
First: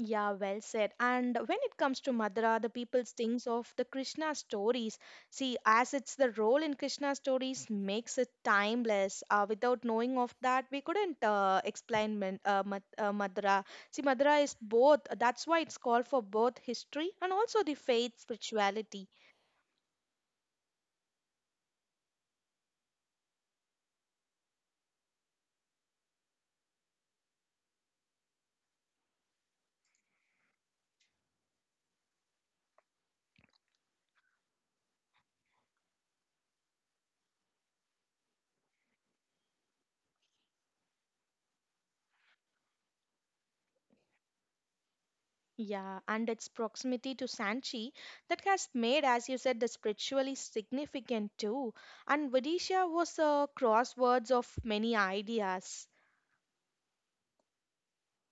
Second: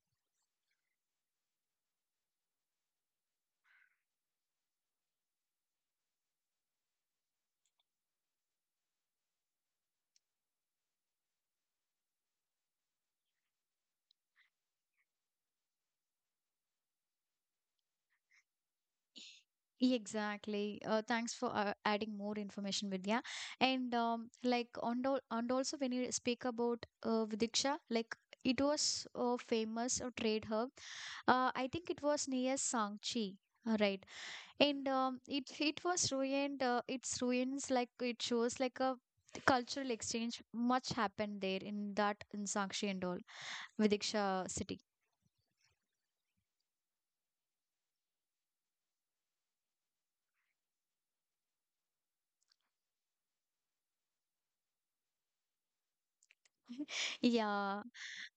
[SPEAKER 2] Yeah, well said. And when it comes to Madra, the people thinks of the Krishna stories. See, as it's the role in Krishna stories makes it timeless. Without knowing of that, we couldn't explain Madra. See, Madra is both. That's why it's called for both history and also the faith spirituality.
[SPEAKER 1] Exactly. Thanks for adding more information, Vidya. And like, and, al- and also when you speak about Vidiksha, like, it was a famous trade hub. I think it was near Sangchi, right? And it was ruined its ruins like it shows like a cultural exchange much happened there in that in Sakshi and all Vidiksha city.
[SPEAKER 2] Yeah, and its proximity to Sanchi that has made, as you said, the spiritually significant too. And Vidisha was a crosswords of many ideas.
[SPEAKER 1] Yeah,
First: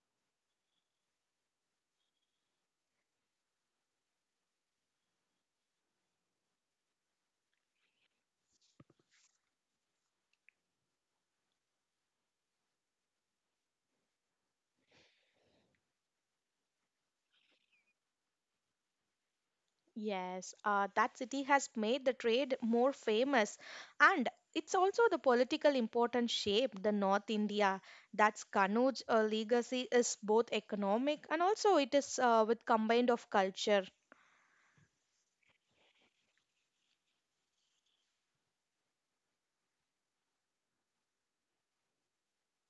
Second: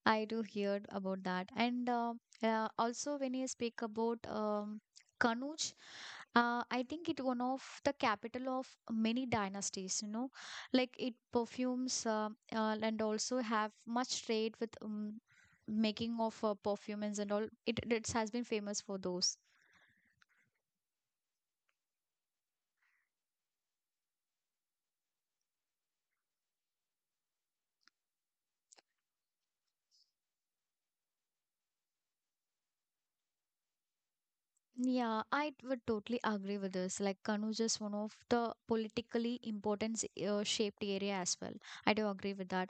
[SPEAKER 1] I do hear about that. And also, when you speak about Kanuj, I think it one of the capital of many dynasties, you know, like it perfumes and also have much trade with making of perfumes and all. It has been famous for those.
[SPEAKER 2] Yes, that city has made the trade more famous, and it's also the political importance shaped the North India. That's Kanuj legacy is both economic and also it is with combined of culture.
[SPEAKER 1] Yeah, I would totally agree with this. Like Kanu is one of the politically important shaped area as well. I do agree with that.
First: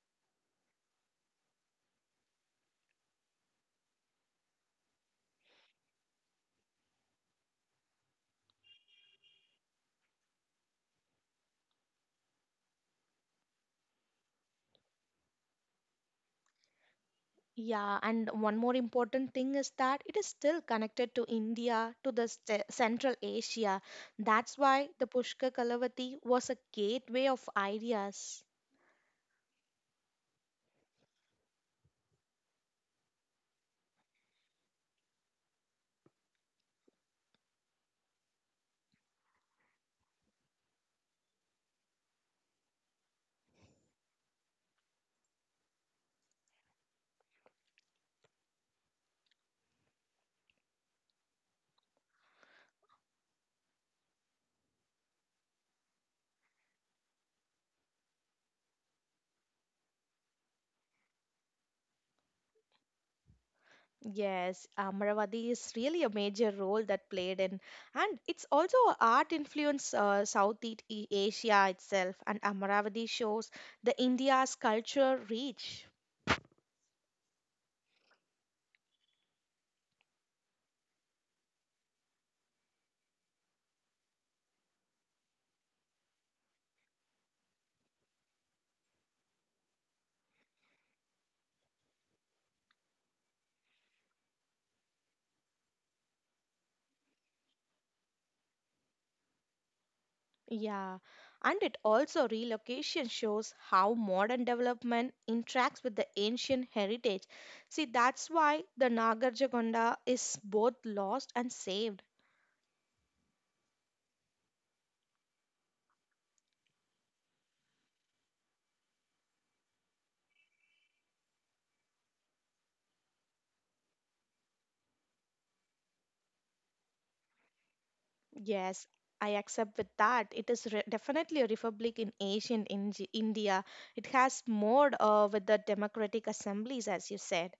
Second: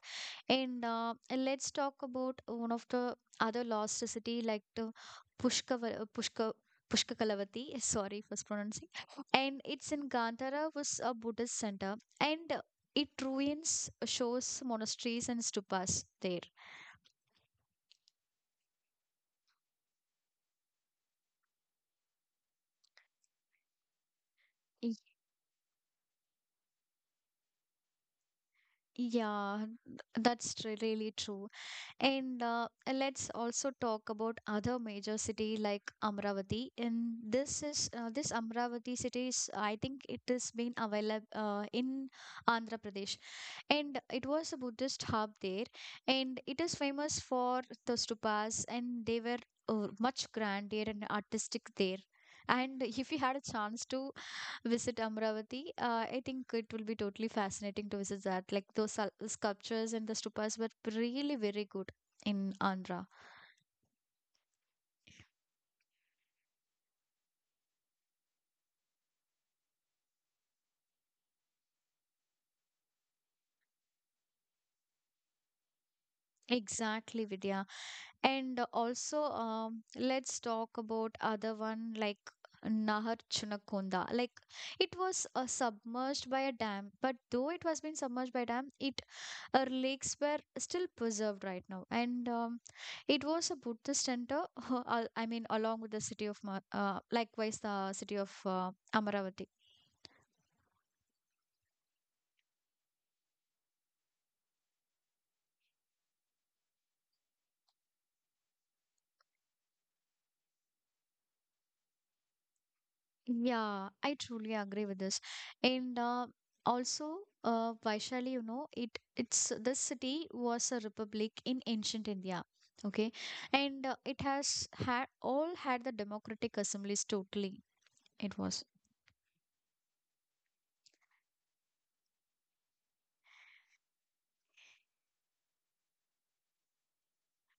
[SPEAKER 1] And let's talk about one of the other lost city like the Pushka Pushka Pushkakalavati. Sorry for pronouncing. And it's in Gandhara was a Buddhist center, and it ruins shows monasteries and stupas there.
[SPEAKER 2] Yeah, and one more important thing is that it is still connected to India, to the Central Asia. That's why
[SPEAKER 1] Y-
[SPEAKER 2] the Pushkar Kalavati was a gateway of ideas.
[SPEAKER 1] Yeah, that's really true. And let's also talk about other major city like Amravati. And this Amravati city is I think it has been available in Andhra Pradesh, and it was a Buddhist hub there, and it is famous for the stupas, and they were much grander and artistic there. And if you had a chance to visit Amravati, I think it will be totally fascinating to visit that. Like those sculptures and the stupas were really very good in Andhra.
[SPEAKER 2] Yes, Amravati is really a major role that played in, and it's also a art influence Southeast Asia itself. And Amravati shows the India's culture reach.
[SPEAKER 1] Exactly, Vidya. And also, let's talk about other one like Nahar Chunakonda. Like it was submerged by a dam, but though it was been submerged by a dam, it lakes were still preserved right now. And it was a Buddhist center. I mean, along with the city of likewise the city of Amaravati.
[SPEAKER 2] Yeah, and it also relocation shows how modern development interacts with the ancient heritage. See, that's why the Nagarjakonda is both lost and saved.
[SPEAKER 1] Yeah, I truly agree with this. And also, Vaishali, you know, it's this city was a republic in ancient India. Okay, and it has had the democratic assemblies totally, it was.
[SPEAKER 2] Yes, I accept with that. It is definitely a republic in ancient India. It has more with the democratic assemblies, as you said.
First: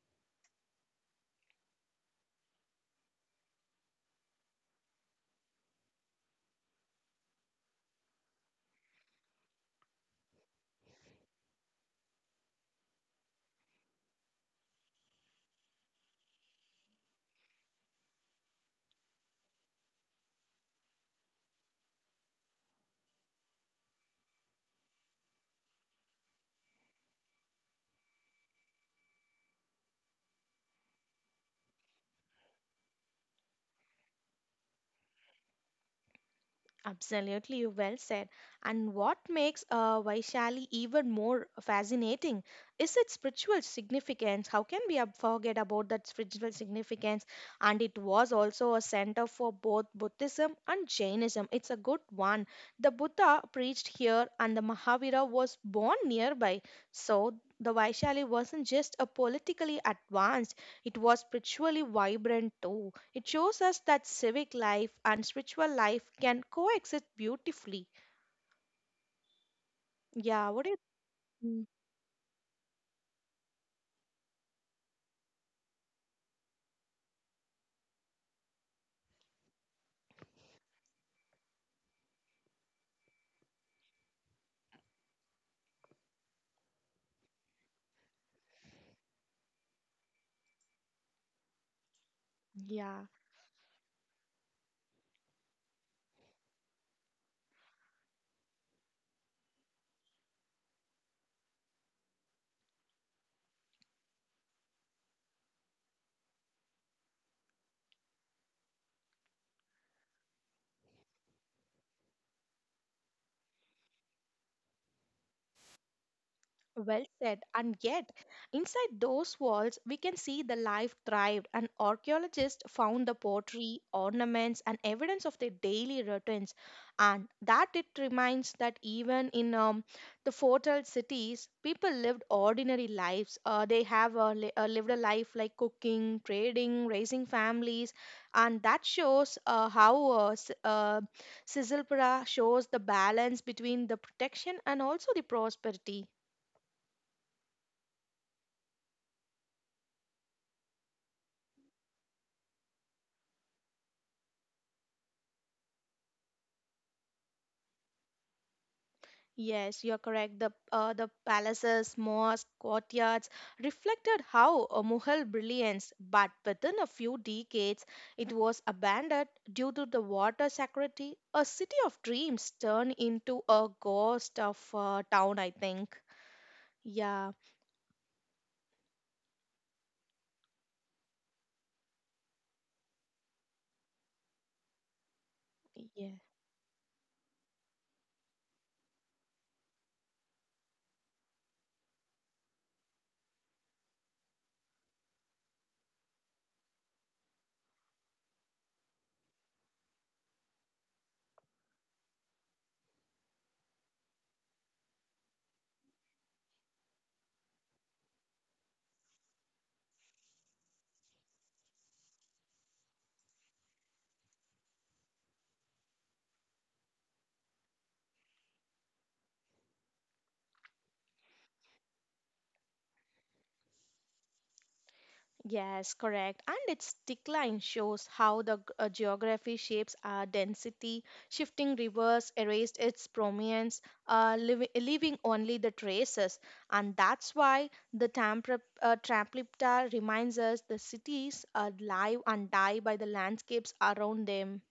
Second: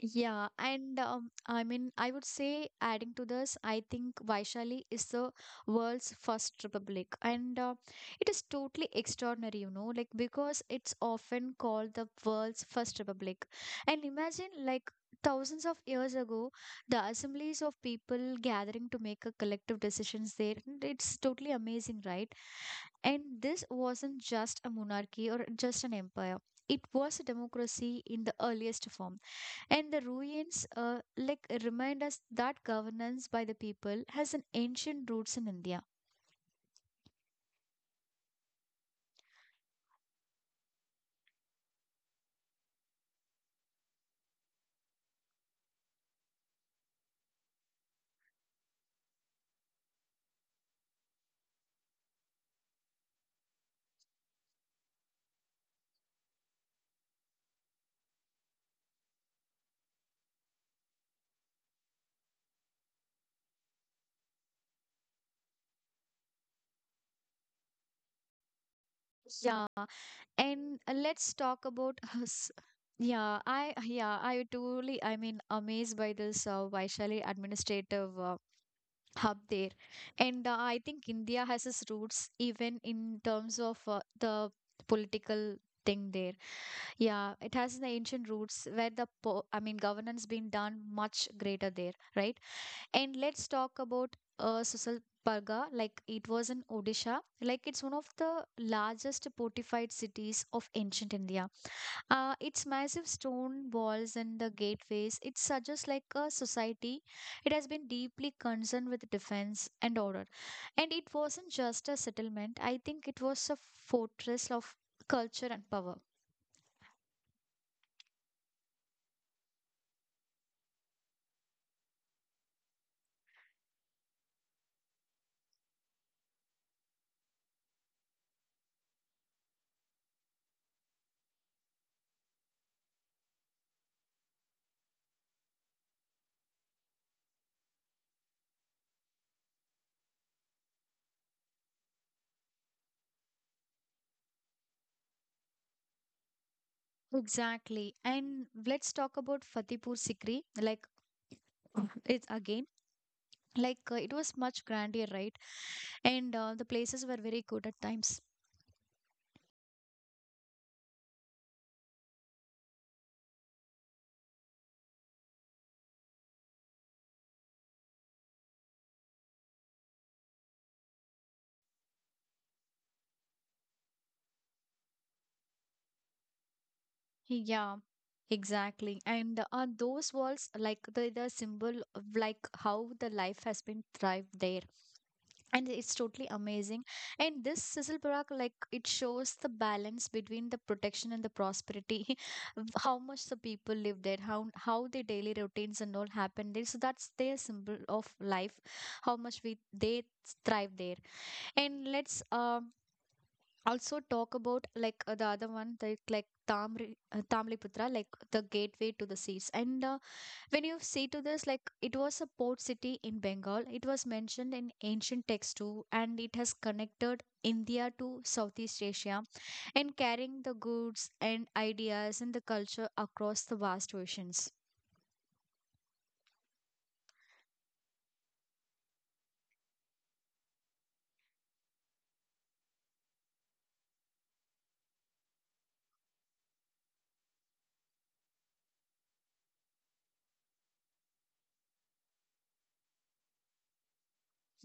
[SPEAKER 1] Yeah, and I mean, I would say adding to this, I think Vaishali is the world's first republic, and it is totally extraordinary, you know, like because it's often called the world's first republic. And imagine, like, thousands of years ago, the assemblies of people gathering to make a collective decisions there. And It's totally amazing, right? And this wasn't just a monarchy or just an empire. It was a democracy in the earliest form. And the ruins, like, remind us that governance by the people has an ancient roots in India.
[SPEAKER 2] Absolutely, you well said. And what makes Vaishali even more fascinating is its spiritual significance. How can we forget about that spiritual significance? And it was also a center for both Buddhism and Jainism. It's a good one. The Buddha preached here, and the Mahavira was born nearby. So the Vaishali wasn't just a politically advanced; it was spiritually vibrant too. It shows us that civic life and spiritual life can coexist beautifully.
[SPEAKER 1] Yeah,
[SPEAKER 2] Yeah, what do you?
[SPEAKER 1] and let's
[SPEAKER 2] Mm.
[SPEAKER 1] talk about us. Yeah, I totally, I mean, amazed by this Vaishali administrative hub there, and I think India has its roots even in terms of the political thing there. Yeah, it has the ancient roots where the po I mean governance being done much greater there, right?
[SPEAKER 2] Yeah.
[SPEAKER 1] And let's talk about Susalparga. Like it was in Odisha. Like it's one of the largest fortified cities of ancient India. Its massive stone walls and the gateways, it suggests like a society. It has been deeply concerned with defense and order. And it wasn't just a settlement, I think it was a fortress of culture and power.
[SPEAKER 2] Well said. And yet, inside those walls, we can see the life thrived, and archaeologists found the pottery, ornaments, and evidence of their daily routines. And that it reminds that even in the fortile cities, people lived ordinary lives. They have lived a life like cooking, trading, raising families, and that shows how Sizzlpura shows the balance between the protection and also the prosperity.
[SPEAKER 1] Exactly. And let's talk about Fatehpur Sikri. Like it's again, like it was much grander, right? And the places were very good at times.
[SPEAKER 2] Yes, you're correct. The palaces, mosques, courtyards reflected how a Mughal brilliance, but within a few decades, it was abandoned due to the water scarcity. A city of dreams turned into a ghost of town, I think. Yeah,
[SPEAKER 1] Yeah, exactly. And those walls, like, the symbol of like how the life has been thrived there. And it's
[SPEAKER 2] yeah.
[SPEAKER 1] totally amazing. And this Sizzle, like it shows the balance between the protection and the prosperity, of how much the people live there, how their daily routines and all happen there. So that's their symbol of life, how much we they thrive there. And let's also talk about like the other one that like Tamliputra, like the gateway to the seas and when you see to this, like it was a port city in Bengal, it was mentioned in ancient texts too, and it has connected India to Southeast Asia, and carrying the goods and ideas and the culture across the vast oceans.
[SPEAKER 2] Yes, correct. And its decline shows how the geography shapes our density. Shifting rivers erased its prominence, leaving only the traces. And that's why the Tampa, Traplipta reminds us the cities are live and die by the landscapes around them.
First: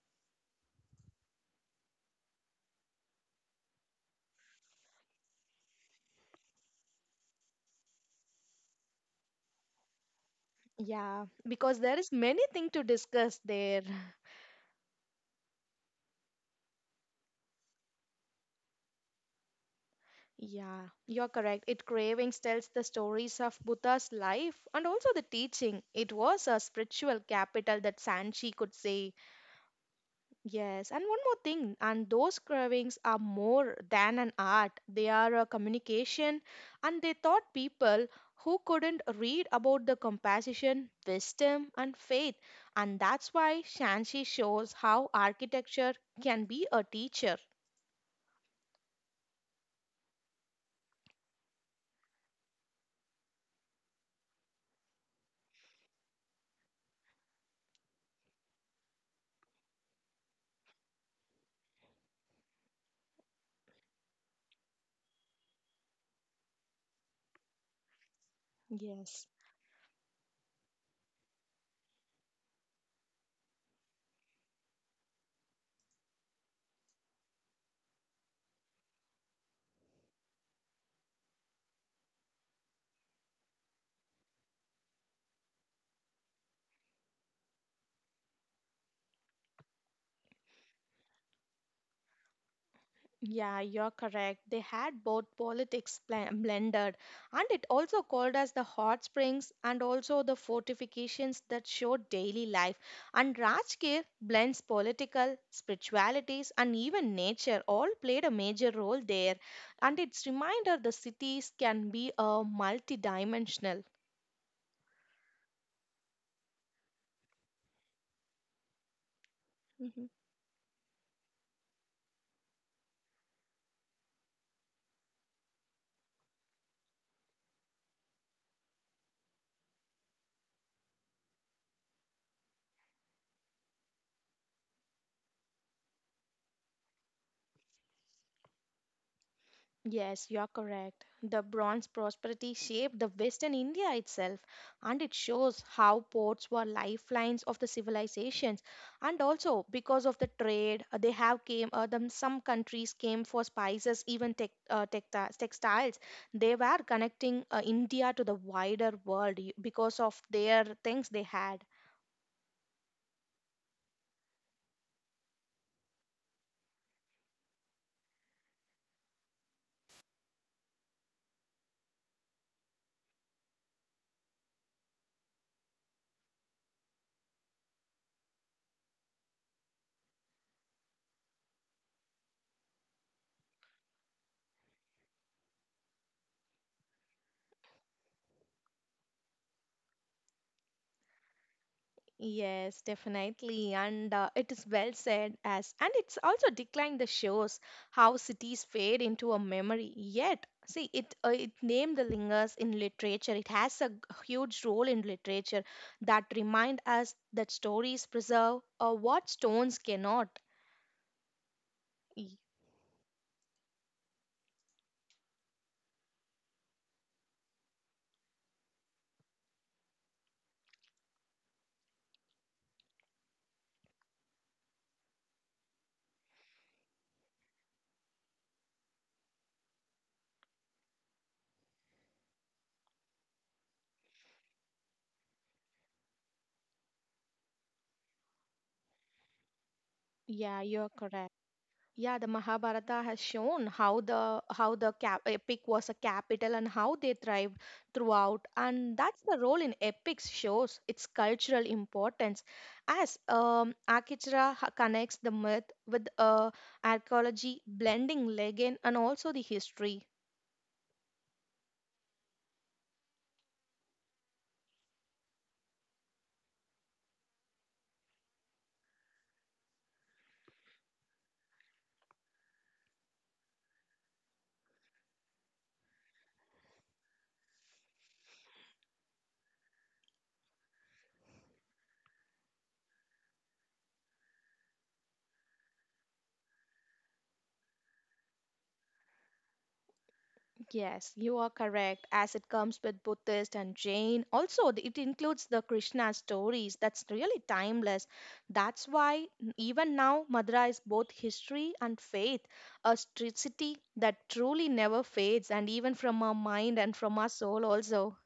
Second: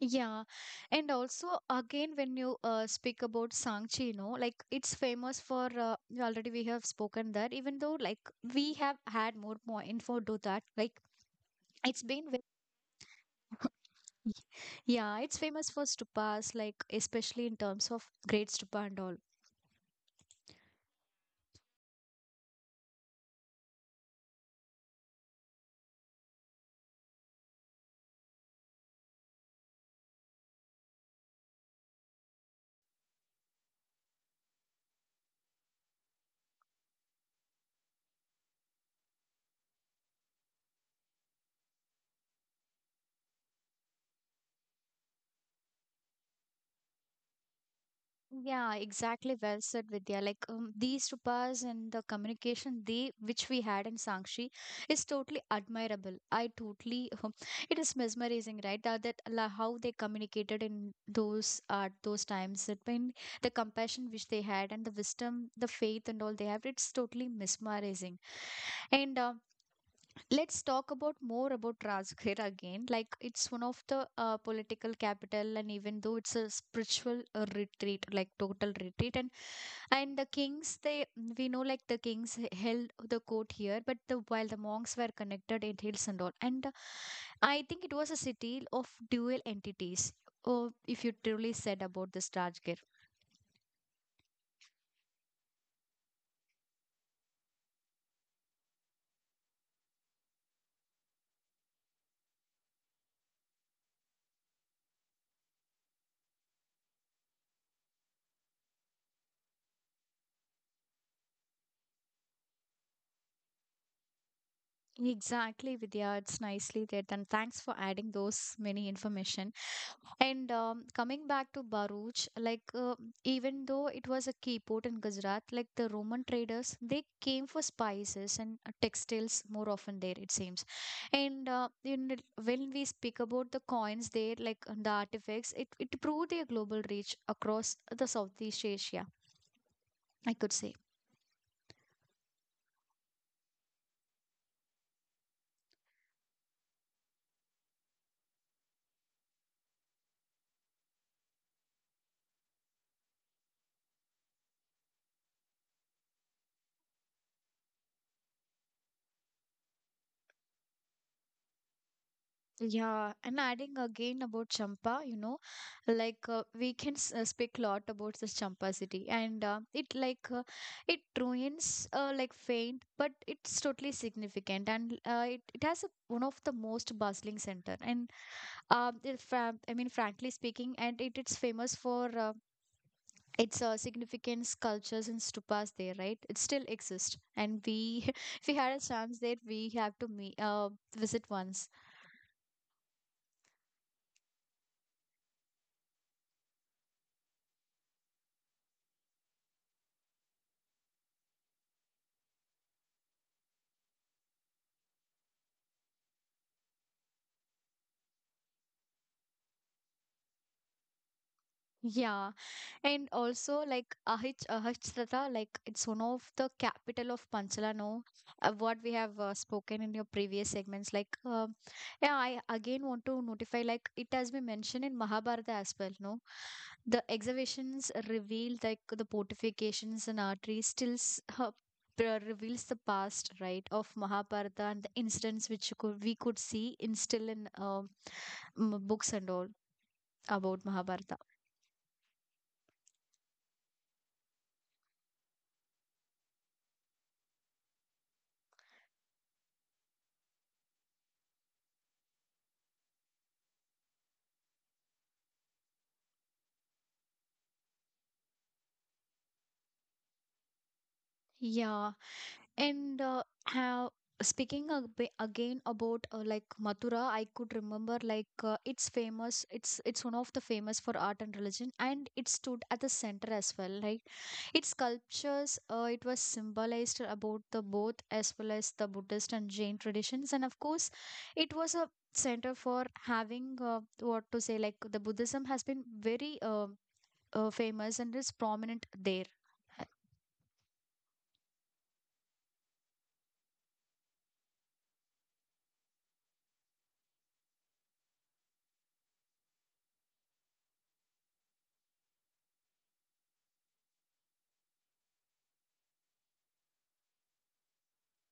[SPEAKER 1] Yeah, and also again when you speak about Sangchi, you know, like it's famous for already we have spoken that even though like we have had more info to that like
[SPEAKER 2] Yeah, because there
[SPEAKER 1] it's
[SPEAKER 2] is
[SPEAKER 1] been
[SPEAKER 2] many things to discuss
[SPEAKER 1] ve-
[SPEAKER 2] there.
[SPEAKER 1] yeah, it's famous for stupas, like especially in terms of great stupa and all.
[SPEAKER 2] Yeah, you're correct. It cravings tells the stories of Buddha's life and also the teaching. It was a spiritual capital that Sanchi could say. Yes, and one more thing, and those cravings are more than an art. They are a communication, and they taught people who couldn't read about the compassion, wisdom, and faith. And that's why Shanxi shows how architecture can be a teacher.
[SPEAKER 1] Yeah, exactly. Well said, Vidya. Like these rupas and the communication they which we had in Sangshi is totally admirable. I totally, it is mesmerizing, right? How they communicated in those at those times. That when the compassion which they had and the wisdom, the faith and all they have, it's totally mesmerizing. And
[SPEAKER 2] Yes.
[SPEAKER 1] let's talk about more about Rajgir again. Like it's one of the political capital, and even though it's a spiritual retreat, like total retreat, and the kings, they, we know like the kings held the court here, but the while the monks were connected in hills and all, and I think it was a city of dual entities. Oh, if you truly said about this Rajgir.
[SPEAKER 2] Yeah, you're correct. They had both politics blended, and it also called as the hot springs and also the fortifications that showed daily life. And Rajgir blends political, spiritualities, and even nature all played a major role there. And it's reminder the cities can be a multi-dimensional.
[SPEAKER 1] Exactly, Vidya. It's nicely said, and thanks for adding those many information.
[SPEAKER 2] Mm-hmm.
[SPEAKER 1] And coming back to Baruch, like even though it was a key port in Gujarat, like the Roman traders, they came for spices and textiles more often there, it seems, and when we speak about the coins there, like the artifacts, it proved their global reach across the Southeast Asia,
[SPEAKER 2] Yes,
[SPEAKER 1] I
[SPEAKER 2] you're
[SPEAKER 1] could say.
[SPEAKER 2] correct. The Bronze prosperity shaped the Western India itself, and it shows how ports were lifelines of the civilizations. And also, because of the trade, they have came. Them, some countries came for spices, even tecti- textiles. They were connecting India to the wider world because of their things they had.
[SPEAKER 1] Yeah, and adding again about Champa, you know, like we can speak a lot about this Champa city, and it like it ruins like faint, but it's totally significant, and it has a, one of the most bustling center, and I mean, frankly speaking, and it's famous for. Its significant sculptures and stupas there, right, it still exists, and we if we had a chance there, we have to meet visit once.
[SPEAKER 2] Yes, definitely. And it is well said as, and it's also declined the shows how cities fade into a memory. Yet, see, it it name the lingers in literature. It has a huge role in literature that remind us that stories preserve what stones cannot.
[SPEAKER 1] Yeah.
[SPEAKER 2] Y-
[SPEAKER 1] And also, like Ahichrata, like it's one of the capital of Panchala. No, what we have spoken in your previous segments. Like, yeah, I again want to notify. Like, it has been mentioned in Mahabharata as well. No, the excavations reveal like the fortifications and arteries still reveals the past, right, of Mahabharata and the incidents which you could we could see in still in books and all about
[SPEAKER 2] Yeah, you're
[SPEAKER 1] Mahabharata.
[SPEAKER 2] correct. Yeah, the Mahabharata has shown how the cap, epic was a capital and how they thrived throughout, and that's the role in epics shows its cultural importance, as Akhichira connects the myth with archaeology, blending legend and also the history.
[SPEAKER 1] Yeah, and how speaking ab again about like Mathura, I could remember like it's famous. It's one of the famous for art and religion, and it stood at the center as well. Like its sculptures, it was symbolized about the both as well as the Buddhist and Jain traditions, and of course, it was a center for having what to say like the Buddhism has been very famous and is prominent there.
[SPEAKER 2] Yes, you are correct. As it comes with Buddhist and Jain, also it includes the Krishna stories. That's really timeless. That's why even now Madura is both history and faith, a street city that truly never fades, and even from our mind and from our soul also.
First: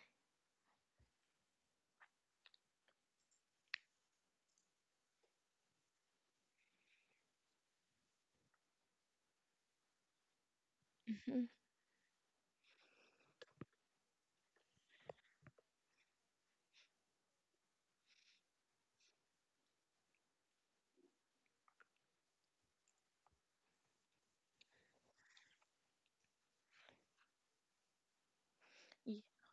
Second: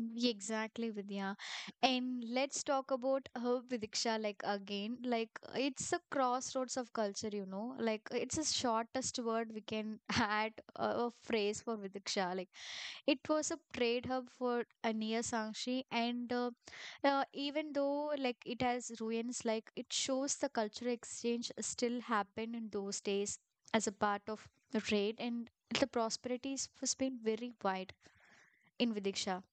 [SPEAKER 1] Mm, exactly, Vidya. And let's talk about her Vidiksha like again. Like it's a crossroads of culture, Like it's the shortest word we can add a
[SPEAKER 2] Mhm.
[SPEAKER 1] phrase for Vidiksha. Like it was a trade hub for Ania Sangshi, and even though like it has ruins, like it shows the cultural exchange still happened in those days as a part of the trade, and the prosperities was been very wide in Vidiksha.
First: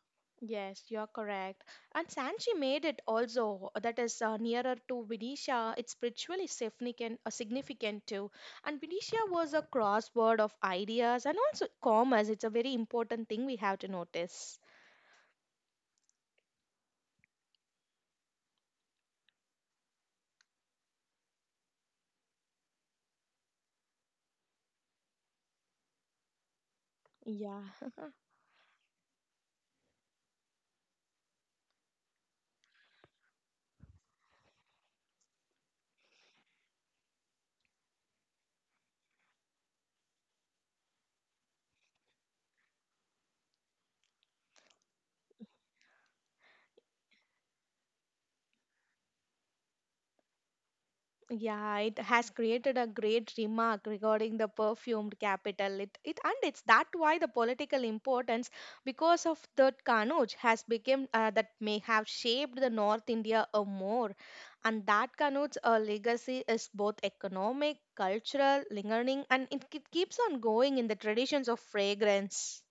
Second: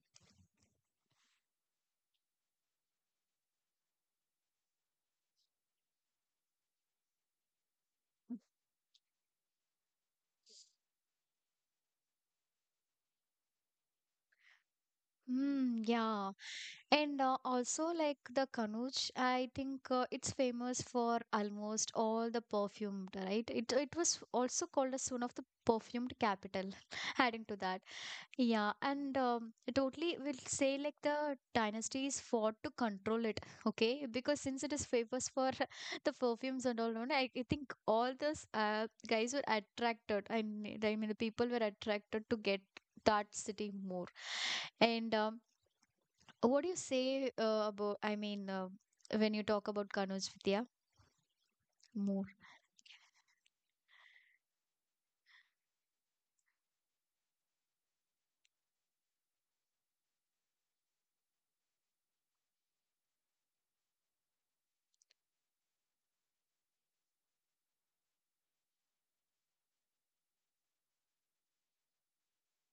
[SPEAKER 2] Yes, you're correct. And Sanchi made it also that is nearer to Vidisha. It's spiritually significant, significant too. And Vidisha was a crossword of ideas and also commerce. It's a very important thing we have to notice.
[SPEAKER 1] Mm, yeah. And also, like the Kanuj, I think it's famous for almost all the perfumed, right? It was also called as one of the perfumed capital, adding to
[SPEAKER 2] Yeah.
[SPEAKER 1] that. Yeah, and totally will say like the dynasties fought to control it, okay? Because since it is famous for the perfumes and all, no, I think all those guys were attracted, I mean, the people were attracted to get that city more. And what do you say about, I mean, when you talk about Kanuj Vidya
[SPEAKER 2] Yeah, it has
[SPEAKER 1] more?
[SPEAKER 2] created a great remark regarding the perfumed capital. It's that why the political importance because of the Kanauj has become that may have shaped the North India a more, and that Kanuj's legacy is both economic, cultural, lingering, and it keeps on going in the traditions of fragrance.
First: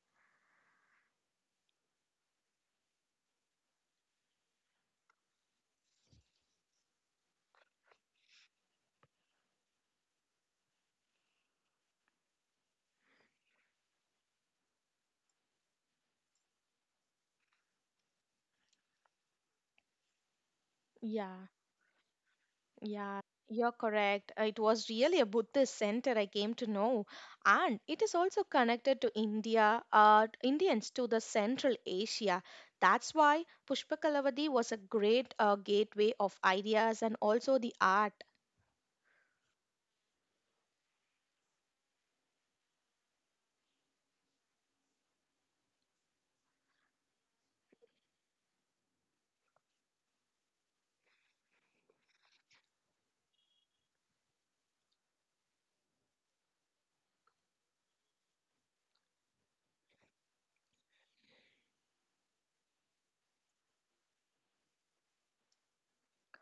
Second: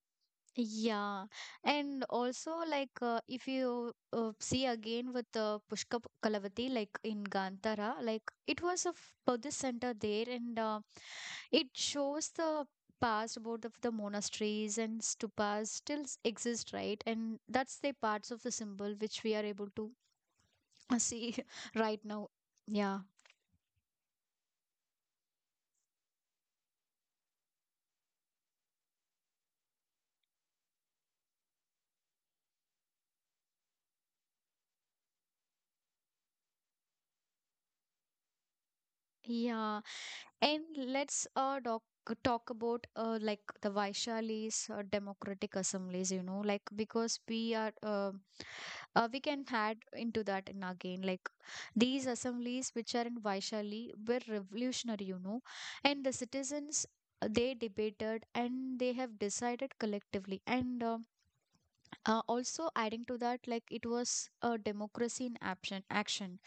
[SPEAKER 1] Yeah, and also like if you see again with Pushkar Kalavati, like in Gantara, like it was a Buddhist center there, and it shows the past about of the monasteries and stupas still exist, right? And that's the parts of the symbol which we are able to see
[SPEAKER 2] Yeah.
[SPEAKER 1] right now. Yeah.
[SPEAKER 2] Yeah, you're correct. It was really a Buddhist center I came to know, and it is also connected to India, Indians to the Central Asia. That's why Pushpakalavadi was a great gateway of ideas and also the art.
[SPEAKER 1] Yeah, and let's talk about like the Vaishali's democratic assemblies, like because we are we can add into that in again like these assemblies which are in Vaishali were revolutionary, and the citizens they debated and they have decided collectively and also adding to that like it was a democracy in action action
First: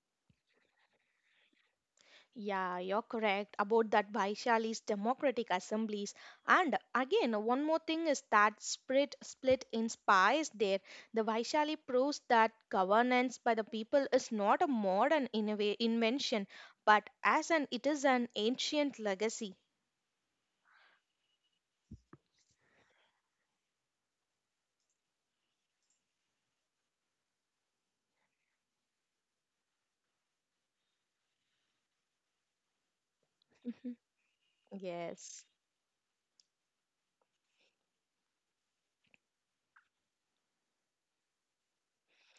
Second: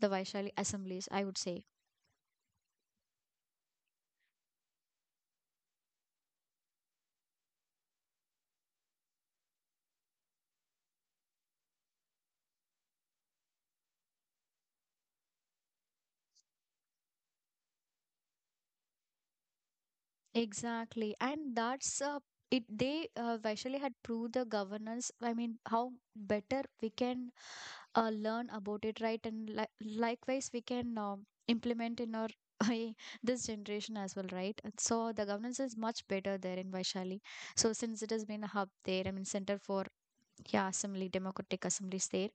[SPEAKER 1] the Vaishali assemblies I would say.
[SPEAKER 2] Yeah, you're correct about that Vaishali's democratic assemblies. And again, one more thing is that split inspires there. The Vaishali proves that governance by the people is not a modern invention, but as an it is an ancient legacy.
[SPEAKER 1] Exactly, and that's it. They Vaishali had proved the governance. I mean, how better we can learn about it, right? And li likewise, we can implement in our this
[SPEAKER 2] Mhm.
[SPEAKER 1] generation as well, right? And so the
[SPEAKER 2] Yes.
[SPEAKER 1] governance is much better there in Vaishali. So since it has been a hub there, I mean, center for yeah, assembly, democratic assemblies there,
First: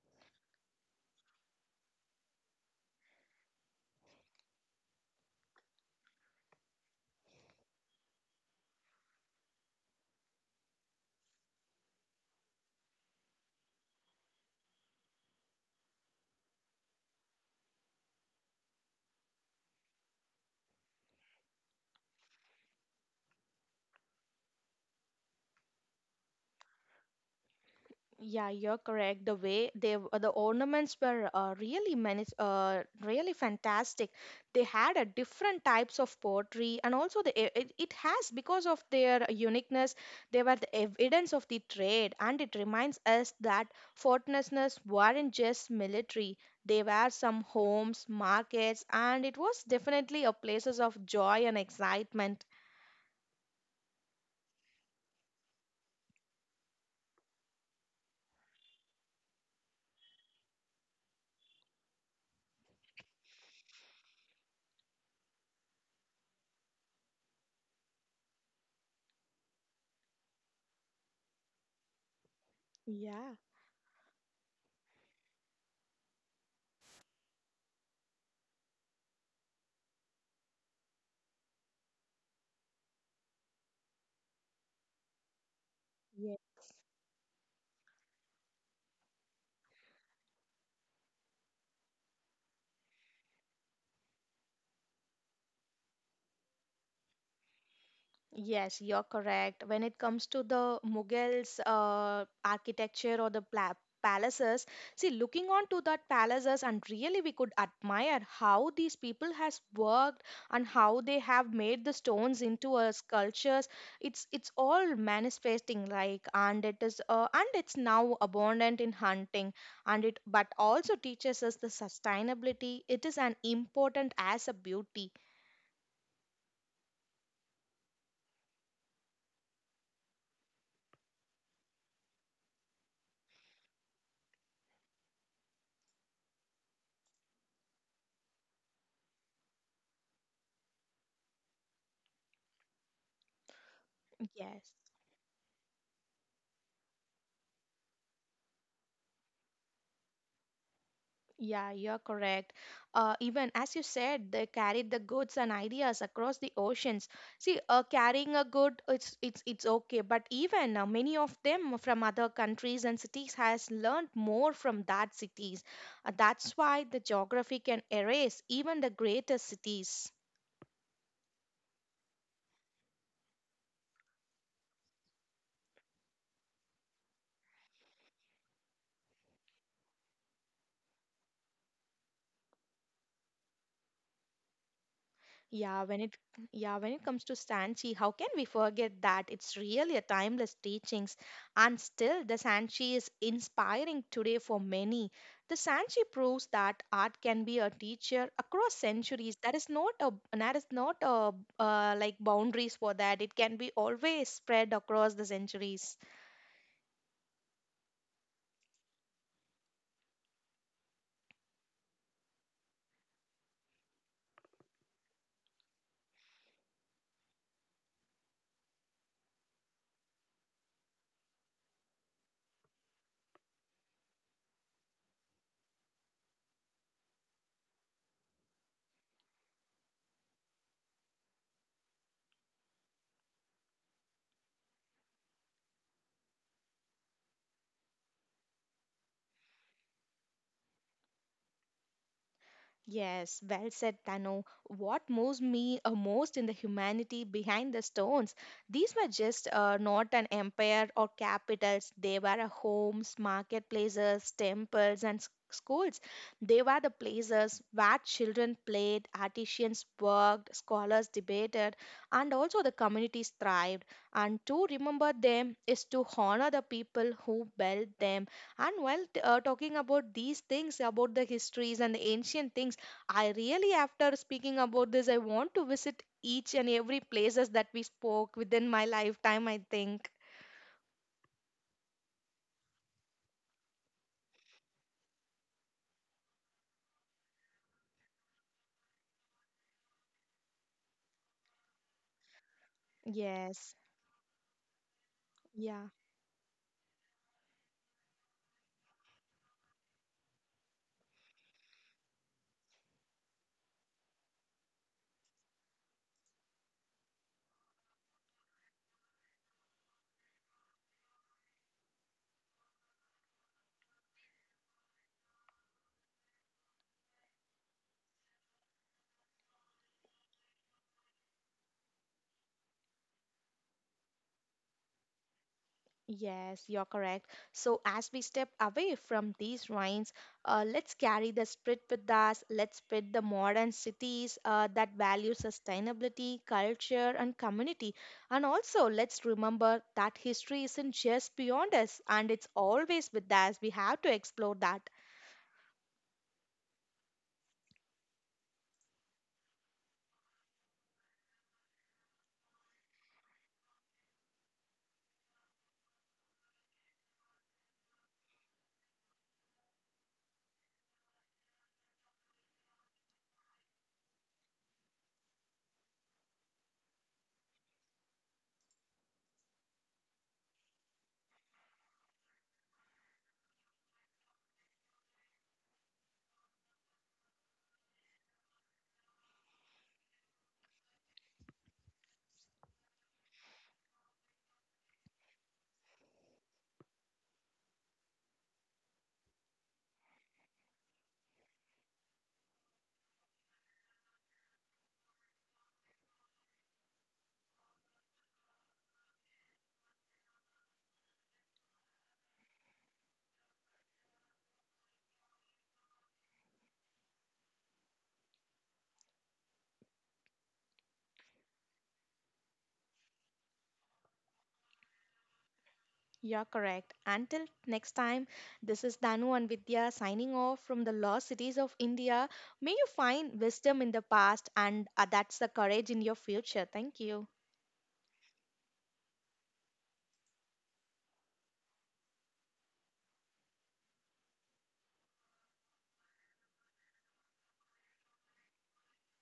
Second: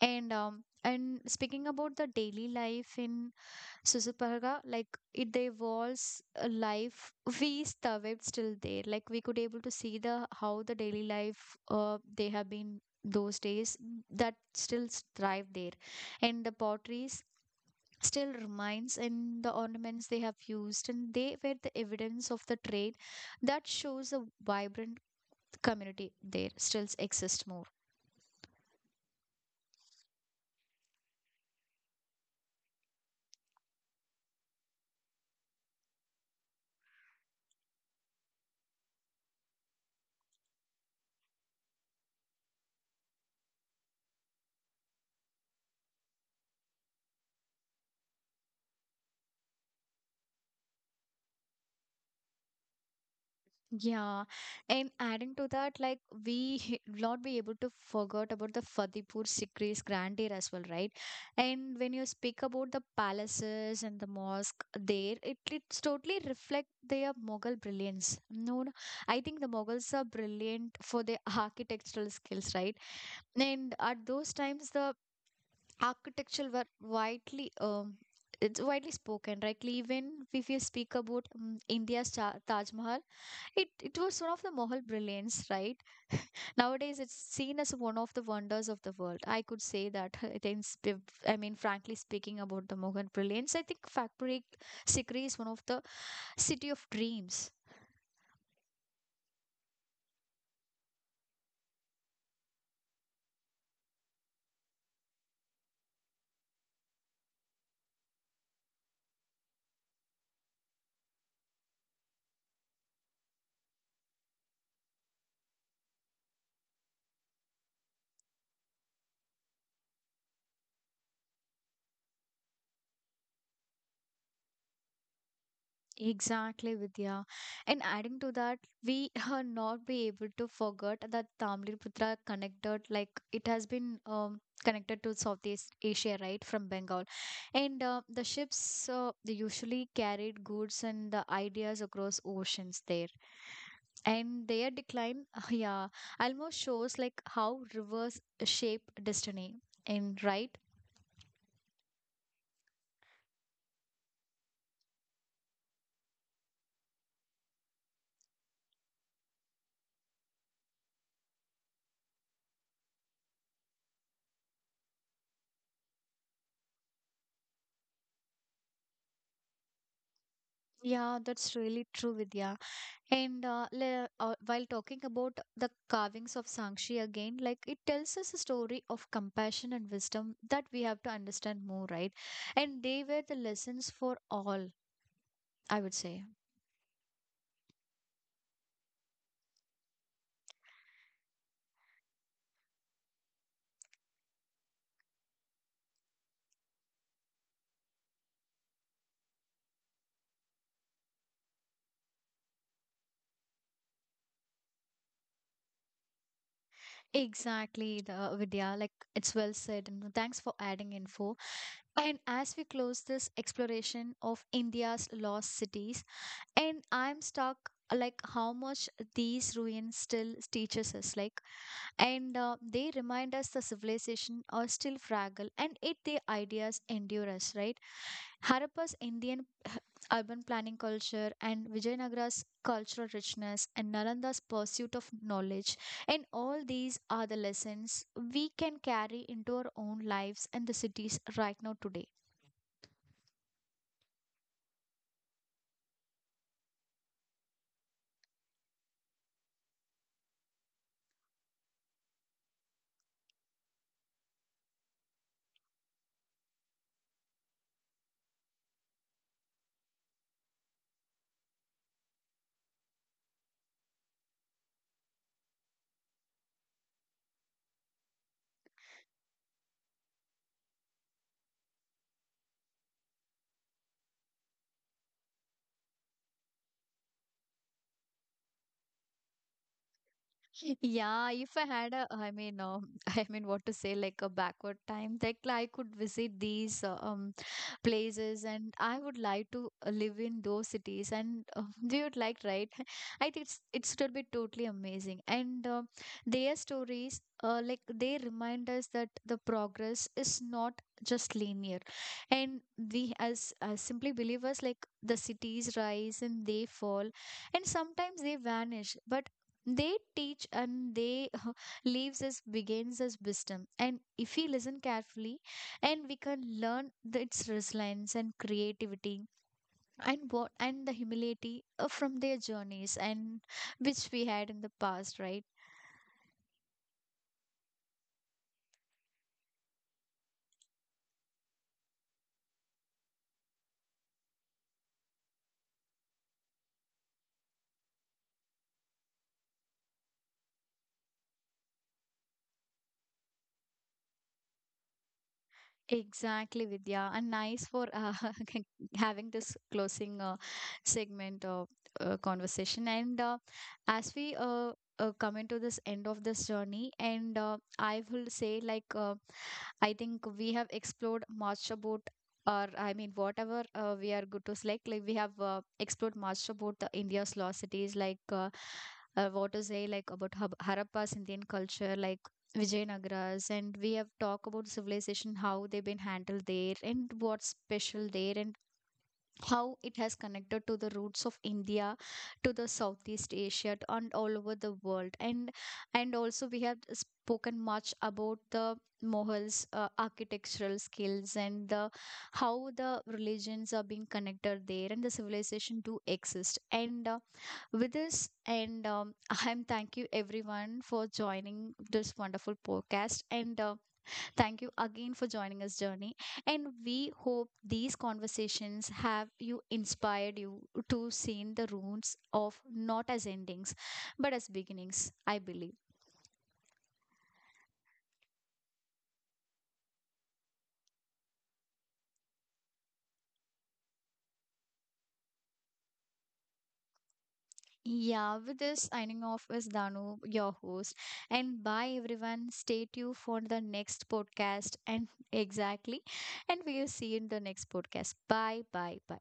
[SPEAKER 1] and speaking about the daily life in Susuparga, like it evolves a life. We survived still there. Like we could able to see the how the daily life they have been those days mm, that still thrive there, and the potteries still remains and the ornaments they have used and they were the evidence of the trade that shows a vibrant community there still exists more.
[SPEAKER 2] Yeah, you're correct. The way the ornaments were really many, really fantastic. They had a different types of pottery, and also it has because of their uniqueness. They were the evidence of the trade, and it reminds us that fortresses weren't just military. They were some homes, markets, and it was definitely a places of joy and excitement.
[SPEAKER 1] Yeah, and adding to that, like we not be able to forget about the Fatehpur Sikri's grandeur as well, right? And when you speak about the palaces and the mosque there, it's totally reflect their Mughal brilliance. No, no, I think the Mughals are brilliant for their architectural skills, right?
[SPEAKER 2] Yeah.
[SPEAKER 1] And at those times, the architecture were widely. It's widely spoken, right? Even if you speak about India's Taj Mahal, it was one of the Mohal brilliance, right? Nowadays, it's seen as one of the wonders of the world. I could say that. It is, I mean, frankly speaking about the Mohal brilliance, I think Factory Sikri is one of the city of dreams.
[SPEAKER 2] Yes, you're correct. When it comes to the Mughals architecture or the pla palaces, see, looking on to that palaces and really we could admire how these people has worked and how they have made the stones into a sculptures. It's all manifesting like and it is and it's now abundant in hunting and it but also teaches us the sustainability. It is an important as a beauty.
[SPEAKER 1] Exactly, Vidya. And adding to that, we are not be able to forget that Tamliputra connected, like it has been connected to Southeast Asia, right, from Bengal. And the ships they usually carried goods and the ideas across oceans there. And
[SPEAKER 2] Yes.
[SPEAKER 1] their decline, yeah, almost shows like how rivers shape destiny. And right,
[SPEAKER 2] Yeah, you're correct. Even as you said, they carried the goods and ideas across the oceans. See, carrying a good, it's okay. But even many of them from other countries and cities has learned more from that cities. That's why the geography can erase even the greatest cities.
[SPEAKER 1] yeah, that's really true, Vidya. And while talking about the carvings of Sangshi again, like it tells us a story of compassion and wisdom that we have to understand more, right? And they were the lessons for all,
[SPEAKER 2] Yeah,
[SPEAKER 1] I would
[SPEAKER 2] when it
[SPEAKER 1] say.
[SPEAKER 2] yeah, when it comes to Sanchi, how can we forget that? It's really a timeless teachings. And still the Sanchi is inspiring today for many. The Sanchi proves that art can be a teacher across centuries. There is not a there is not a like boundaries for that. It can be always spread across the centuries.
[SPEAKER 1] Exactly, the Vidya, like it's well said. And thanks for adding info. And as we close this exploration of India's lost cities, and I'm stuck like how much these ruins still teaches us like and they remind us the civilization are still fragile and yet their ideas endure us, right? Harappa's Indian urban planning culture and Vijayanagara's cultural richness and Nalanda's pursuit of knowledge, and all these are the lessons we can carry into our own lives and the cities right now today.
[SPEAKER 2] Yes, well said, Tano. What moves me most in the humanity behind the stones? These were just not an empire or capitals. They were a homes, marketplaces, temples, and schools. They were the places where children played, artisans worked, scholars debated, and also the communities thrived. And to remember them is to honor the people who built them. And while talking about these things, about the histories and the ancient things, I really, after speaking about this, I want to visit each and every places that we spoke within my lifetime, I think.
[SPEAKER 1] Yeah, if I had a, I mean, I mean, what to say, like a backward time, like I could visit these places, and I would like to live in those cities, and we would like, right? I think
[SPEAKER 2] Yes,
[SPEAKER 1] it's still be totally amazing, and
[SPEAKER 2] yeah,
[SPEAKER 1] their stories, like they remind us that the progress is not just linear, and we as simply believers, like the cities rise and they fall, and sometimes they vanish, but they teach and they leaves us begins as wisdom. And if we listen carefully, and we can learn the, its resilience and creativity and what and the humility from their journeys and which we had in the past, right?
[SPEAKER 2] yes, you're correct. So, as we step away from these ruins, let's carry the spirit with us. Let's spread the modern cities that value sustainability, culture, and community. And also, let's remember that history isn't just beyond us and it's always with us. We have to explore that.
[SPEAKER 1] Exactly, Vidya, and nice for having this closing segment of conversation. And as we come into this end of this journey, and I will say like. I think we have explored much about or I mean whatever we are good to select like we have explored much about the India's lost cities like what to say like about Harappa's Indian culture like Vijayanagara's, and we have talked about civilization how they've been handled there and what's special there and how it has connected to the roots of India to the Southeast Asia and all over the world, and also we have spoken much about the Mohals architectural skills and the how the religions are being connected there and the civilization do exist, and with this and I'm thank you everyone for joining this wonderful podcast, and thank you again for joining us, Journey. And we hope these conversations have you inspired you to see the roots of not as endings, but as beginnings, I believe.
[SPEAKER 2] You're correct. Until next time, this is Danu and Vidya signing off from the lost cities of India. May you find wisdom in the past and that's the courage in your future. Thank you.
[SPEAKER 1] Yeah, with this signing off is Danu, your host. And bye everyone. Stay tuned for the next podcast. And exactly. And we'll see you in the next podcast. Bye, bye, bye.